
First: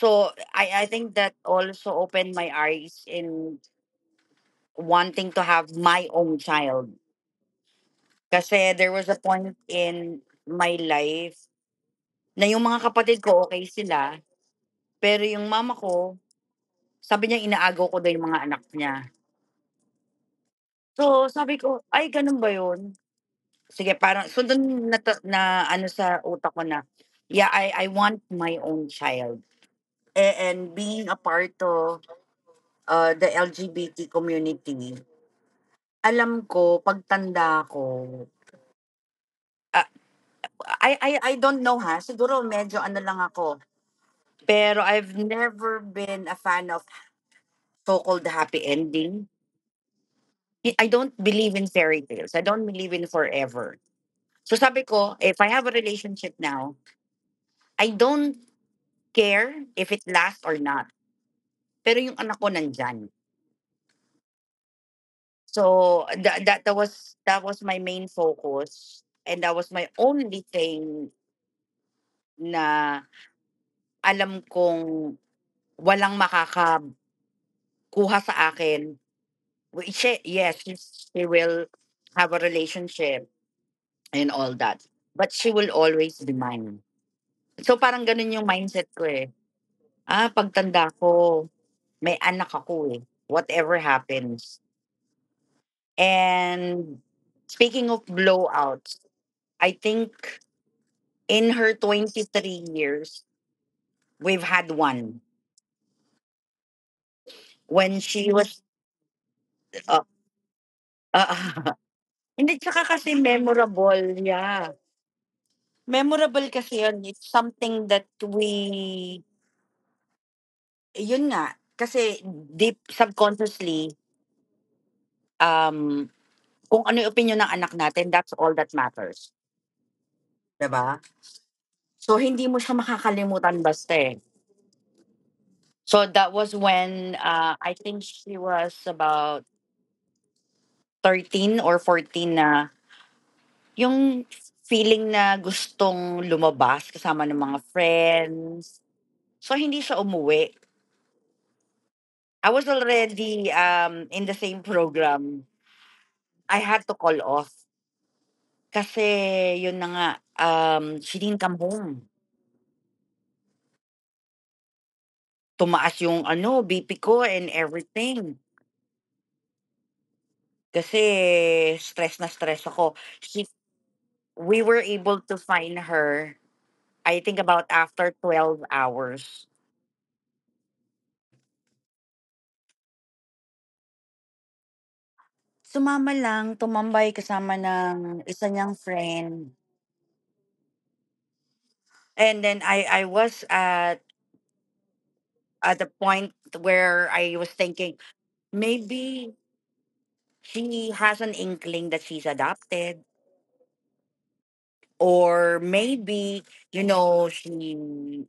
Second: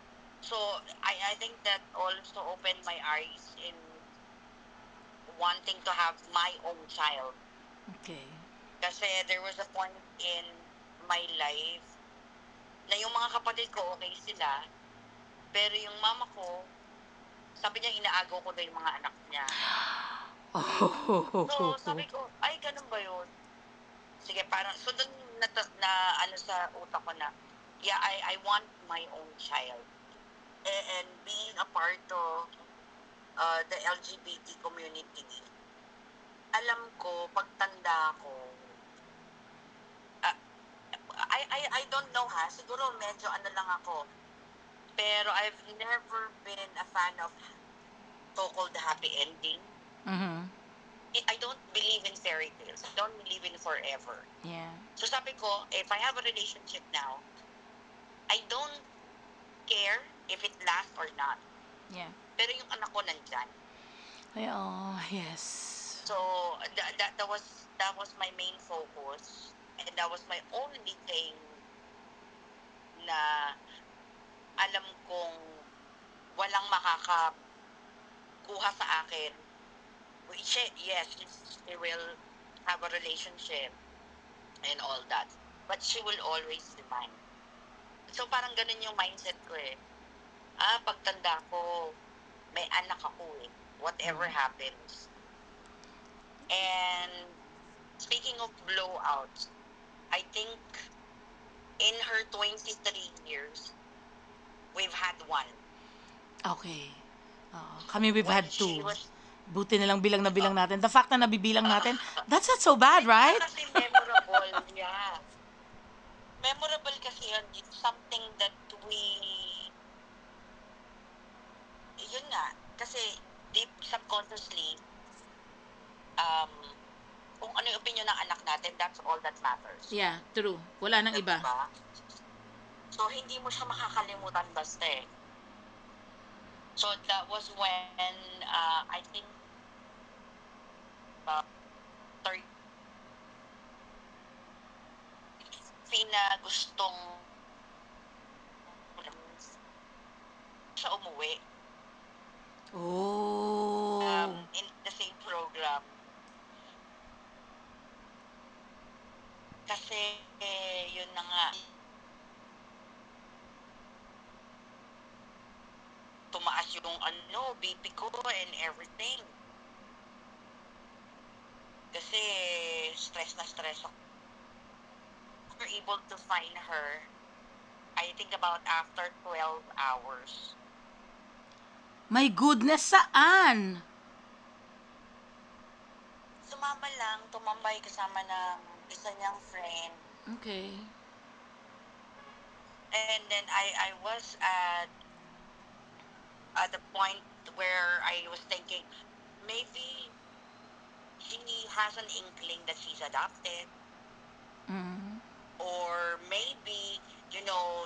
Speaker 2: So, I think that also opened my eyes in wanting to have my own child.
Speaker 1: Okay.
Speaker 2: Kasi there was a point in my life na yung mga kapatid ko okay sila, pero yung mama ko, sabi niya inaagaw ko daw yung mga anak niya. So, sabi
Speaker 1: Oh. [LAUGHS]
Speaker 2: ko, "Ay ganun ba yun?" Sige parang so dun nata na ano sa utak ko na, yeah, I want my own child. Eh, and being a part of the LGBT community, alam ko pagtanda ko, ah, I don't know ha, siguro medyo ano lang ako, pero I've never been a fan of so-called happy ending.
Speaker 1: Mm-hmm.
Speaker 2: I don't believe in fairy tales. I don't believe in forever. So
Speaker 1: Yeah.
Speaker 2: sabi ko, if I have a relationship now, I don't care if it lasts or not. Pero
Speaker 1: Yeah.
Speaker 2: yung anak ko nandyan.
Speaker 1: Well, yes.
Speaker 2: So
Speaker 1: So,
Speaker 2: that was my main focus and that was my only thing na alam kong walang makakakuha sa akin. She, yes, she will have a relationship and all that, but she will always be mine. So, parang gano'n yung mindset ko, eh. Pagtanda ko, may anak ako, eh, whatever happens. And speaking of blowouts, I think in her 23 years, we've had one.
Speaker 1: okay. Oo,
Speaker 2: When
Speaker 1: kami we've
Speaker 2: she
Speaker 1: had
Speaker 2: was,
Speaker 1: two. Buti na
Speaker 2: uh,
Speaker 1: lang bilang na bilang natin. The fact na nabibilang
Speaker 2: [LAUGHS]
Speaker 1: natin, that's
Speaker 2: Hindi,
Speaker 1: not so
Speaker 2: tsaka
Speaker 1: bad,
Speaker 2: kasi
Speaker 1: right?
Speaker 2: memorable, yeah. Memorable kasi yun, it's something that we yun nga, kasi deep subconsciously, um, kung ano yung opinyon ng anak natin, that's all that matters,
Speaker 1: Yeah, true.
Speaker 2: 'di ba?
Speaker 1: Wala nang iba.
Speaker 2: So, hindi mo siya makakalimutan basta, eh. So, that was when, I think she was about 13 or 14 na yung feeling na gustong lumabas kasama ng mga friends. So, hindi siya umuwi. I was already, in the
Speaker 1: Oh.
Speaker 2: same program. I had to call off kasi yun na nga, she didn't come home. Tumaas yung ano, BP ko and everything kasi stress na stress ako. She we were able to find her, I think about after 12 hours.
Speaker 1: My goodness, saan?
Speaker 2: Sumama lang, tumambay kasama ng isa niyang friend.
Speaker 1: Okay.
Speaker 2: And then I was at the point where I was thinking, maybe she has an inkling that she's adopted, or
Speaker 1: Mm,
Speaker 2: maybe, you know, she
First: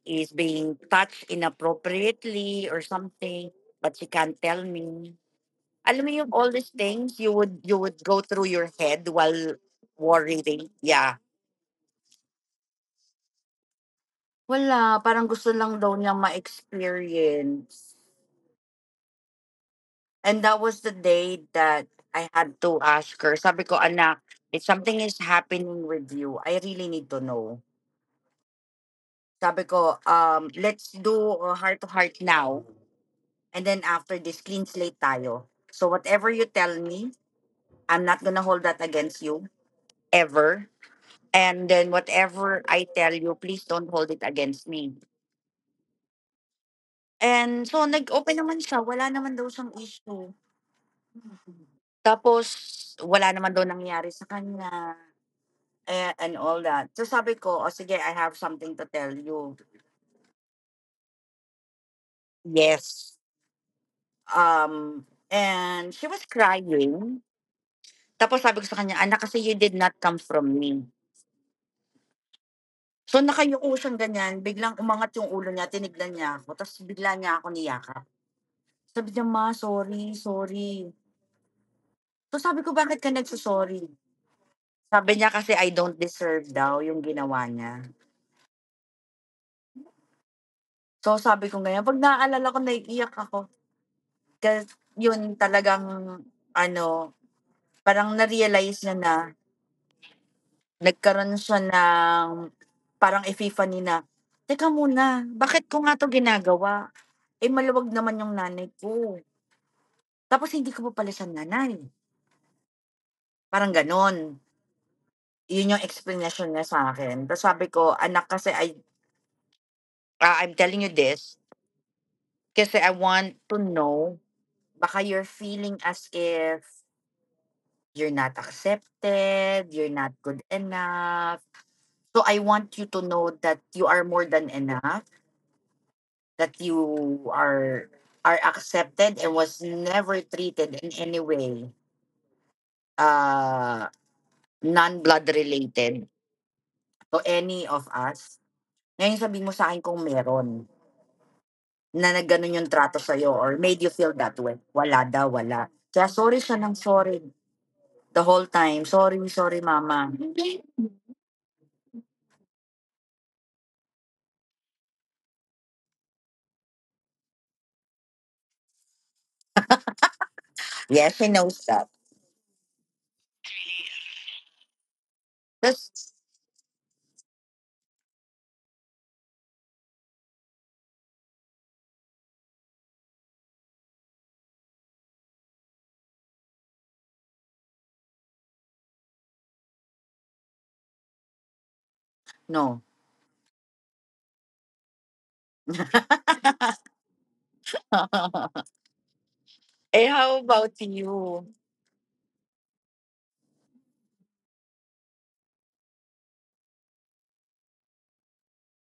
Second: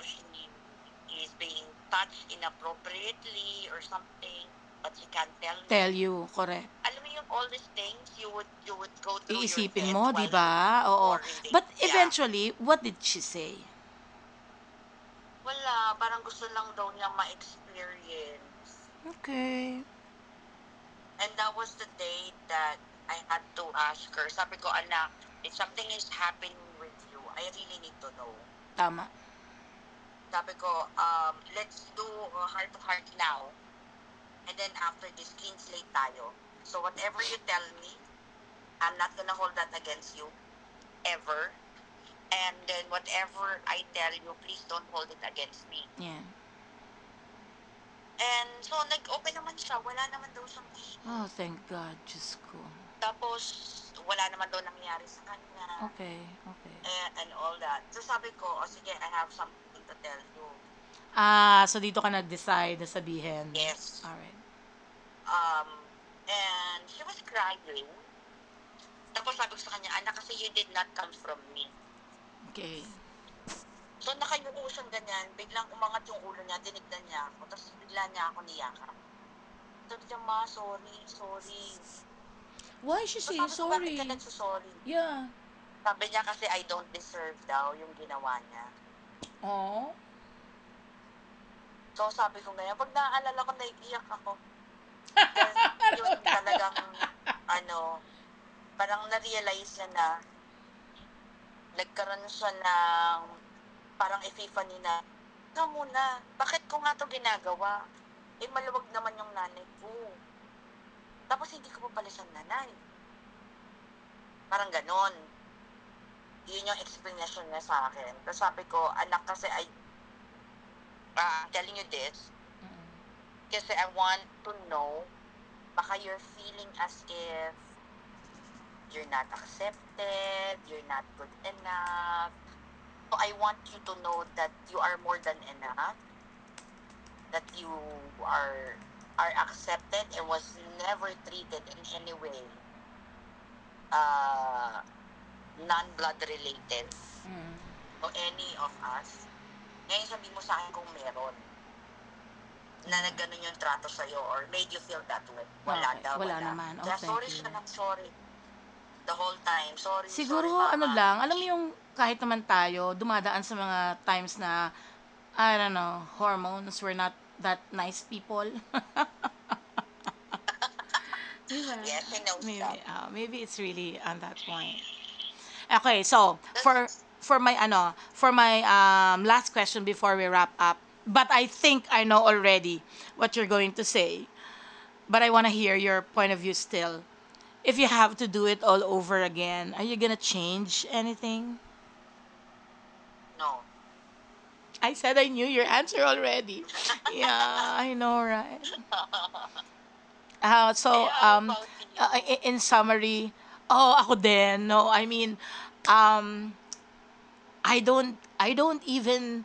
Speaker 2: is being touched inappropriately or something, but she can't tell me. Alam mo yung
Speaker 1: you,
Speaker 2: all these
Speaker 1: correct.
Speaker 2: things you would go through your head while worrying, yeah.
Speaker 1: Eventually, what did she say?
Speaker 2: Wala, parang gusto lang daw niya ma-experience,
Speaker 1: Okay.
Speaker 2: and that was the day that I had to ask her. Sabi ko, anak, if something is happening with you, I really need to know.
Speaker 1: Tama.
Speaker 2: Sabi ko, "Let's do a heart to heart now, and then after this, clean slate tayo. So whatever you tell me, I'm not gonna hold that against you, ever. And then whatever I tell you, please don't hold it against me."
Speaker 1: Yeah.
Speaker 2: And so, nag-open naman siya. Wala naman daw siyang issue.
Speaker 1: Thank God. Diyos ko.
Speaker 2: Tapos, wala naman daw nangyari sa kanya,
Speaker 1: Okay,
Speaker 2: eh, and all that.
Speaker 1: okay.
Speaker 2: So, sabi ko, o sige, I have something to tell you.
Speaker 1: Ah, so dito ka nag-decide na sabihin.
Speaker 2: Yes.
Speaker 1: Alright.
Speaker 2: And she was crying. Tapos sabi ko sa kanya, "Anak, kasi you did not come from me."
Speaker 1: Okay.
Speaker 2: So, nakayuko siyang ganyan, biglang umangat yung ulo niya, tinignan niya ako, tapos bigla niya ako niyakap. Sabi niya, "Ma, sorry, sorry." So,
Speaker 1: Why
Speaker 2: sabi ko,
Speaker 1: she say
Speaker 2: "Bakit ka nagso—"
Speaker 1: sorry? Yeah.
Speaker 2: Sabi niya kasi, "I don't deserve daw yung ginawa niya."
Speaker 1: Oo.
Speaker 2: So, sabi ko, ngayon, 'pag naaalala ko, naiiyak ako. Kasi yun talagang ano, parang na-realize niya na nagkaroon siya ng parang epiphany na, "Teka muna, bakit ko nga 'to ginagawa? Eh, maluwag naman yung nanay ko, tapos hindi ko pa pala siya nanay." Parang gano'n. 'Yun yung explanation niya sa akin. Tapos sabi ko, "Anak, kasi I, I'm telling you this
Speaker 1: Oh.
Speaker 2: kasi I want to know baka you're feeling as if you're not accepted, you're not good enough. So I want you to know that you are more than enough, that you are are accepted and was never treated in any way, uh, non-blood related, to
Speaker 1: Mm.
Speaker 2: any of us. Ngayon sabihin mo sa akin kung meron na nagganon yung trato sa'yo or made you feel that way."
Speaker 1: Okay,
Speaker 2: Wala daw,
Speaker 1: wala
Speaker 2: wala.
Speaker 1: wala
Speaker 2: Kaya
Speaker 1: naman,
Speaker 2: sorry siya
Speaker 1: oh.
Speaker 2: ng sorry the whole time. Sorry, sorry,
Speaker 1: Siguro Siguro,
Speaker 2: mama.
Speaker 1: ano lang, alam mo yung kahit naman tayo dumadaan sa mga times na I don't know, hormones, we're not that nice people. [LAUGHS]
Speaker 2: Yes, she knows that.
Speaker 1: Yeah, maybe it's really on that point. Okay, so
Speaker 2: Just,
Speaker 1: for my ano, for my last question before we wrap up. But I think I know already what you're going to say, but I want to hear your point of view still. If you have to do it all over again, are you going to change anything?
Speaker 2: no.
Speaker 1: I said I knew your answer already. [LAUGHS] Yeah, I know, right?
Speaker 2: [LAUGHS]
Speaker 1: Uh,
Speaker 2: How
Speaker 1: so,
Speaker 2: about
Speaker 1: um, uh,
Speaker 2: you?
Speaker 1: i- in summary, oh, ako din. No, I mean, um, I don't even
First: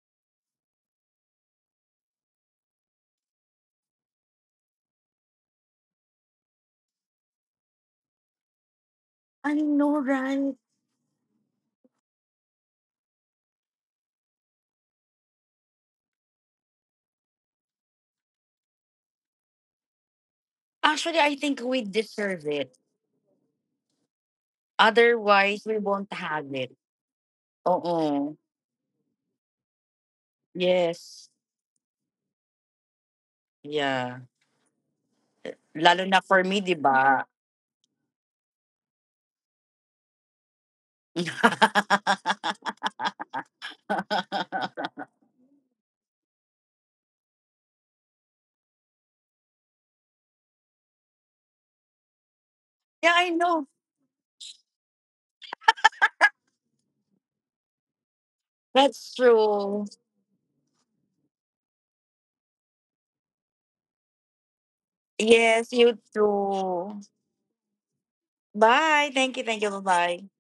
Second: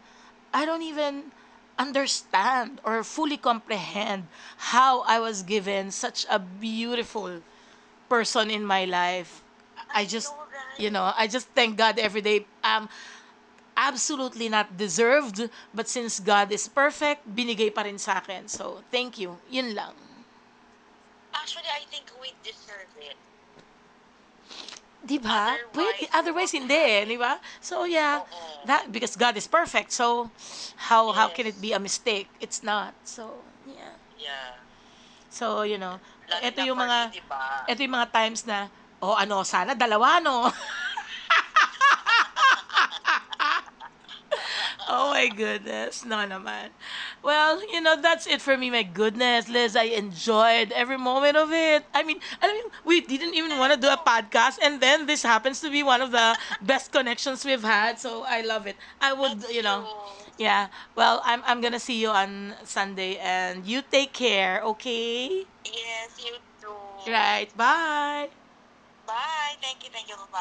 Speaker 1: I don't even understand or fully comprehend how I was given such a beautiful person in my life.
Speaker 2: I know,
Speaker 1: I just,
Speaker 2: right?
Speaker 1: you know, I just thank God every day. Absolutely not deserved, but since God is perfect, binigay pa rin sa akin. So, thank you. Yun lang.
Speaker 2: Actually, I think we deserve it.
Speaker 1: Diba,
Speaker 2: Otherwise,
Speaker 1: ba?
Speaker 2: we
Speaker 1: Pwede,
Speaker 2: won't have
Speaker 1: otherwise
Speaker 2: it.
Speaker 1: hindi, 'di ba? So yeah,
Speaker 2: Oo.
Speaker 1: that because God is perfect. So how
Speaker 2: Yes.
Speaker 1: can it yes be a mistake? It's not. So yeah.
Speaker 2: Yeah.
Speaker 1: So you know,
Speaker 2: Lalo na for
Speaker 1: ito
Speaker 2: me, di
Speaker 1: yung me, mga
Speaker 2: ba?
Speaker 1: ito yung mga times na oh ano, sana dalawa no. [LAUGHS]
Speaker 2: [LAUGHS] Yeah,
Speaker 1: Oh my goodness, no naman. Well, you know, that's it for me. My goodness, Liz, I enjoyed every moment of it. I mean, alam mo, yung- we
Speaker 2: I
Speaker 1: didn't even
Speaker 2: know.
Speaker 1: want to do a podcast and then this happens to be one of the best connections we've had. So I love it. I
Speaker 2: That's
Speaker 1: would, you know,
Speaker 2: true.
Speaker 1: yeah. Well, I'm gonna see you on Sunday, and you take care. Okay.
Speaker 2: Yes, you too.
Speaker 1: Right. Bye.
Speaker 2: Bye. Thank you. Thank you. Bye-bye.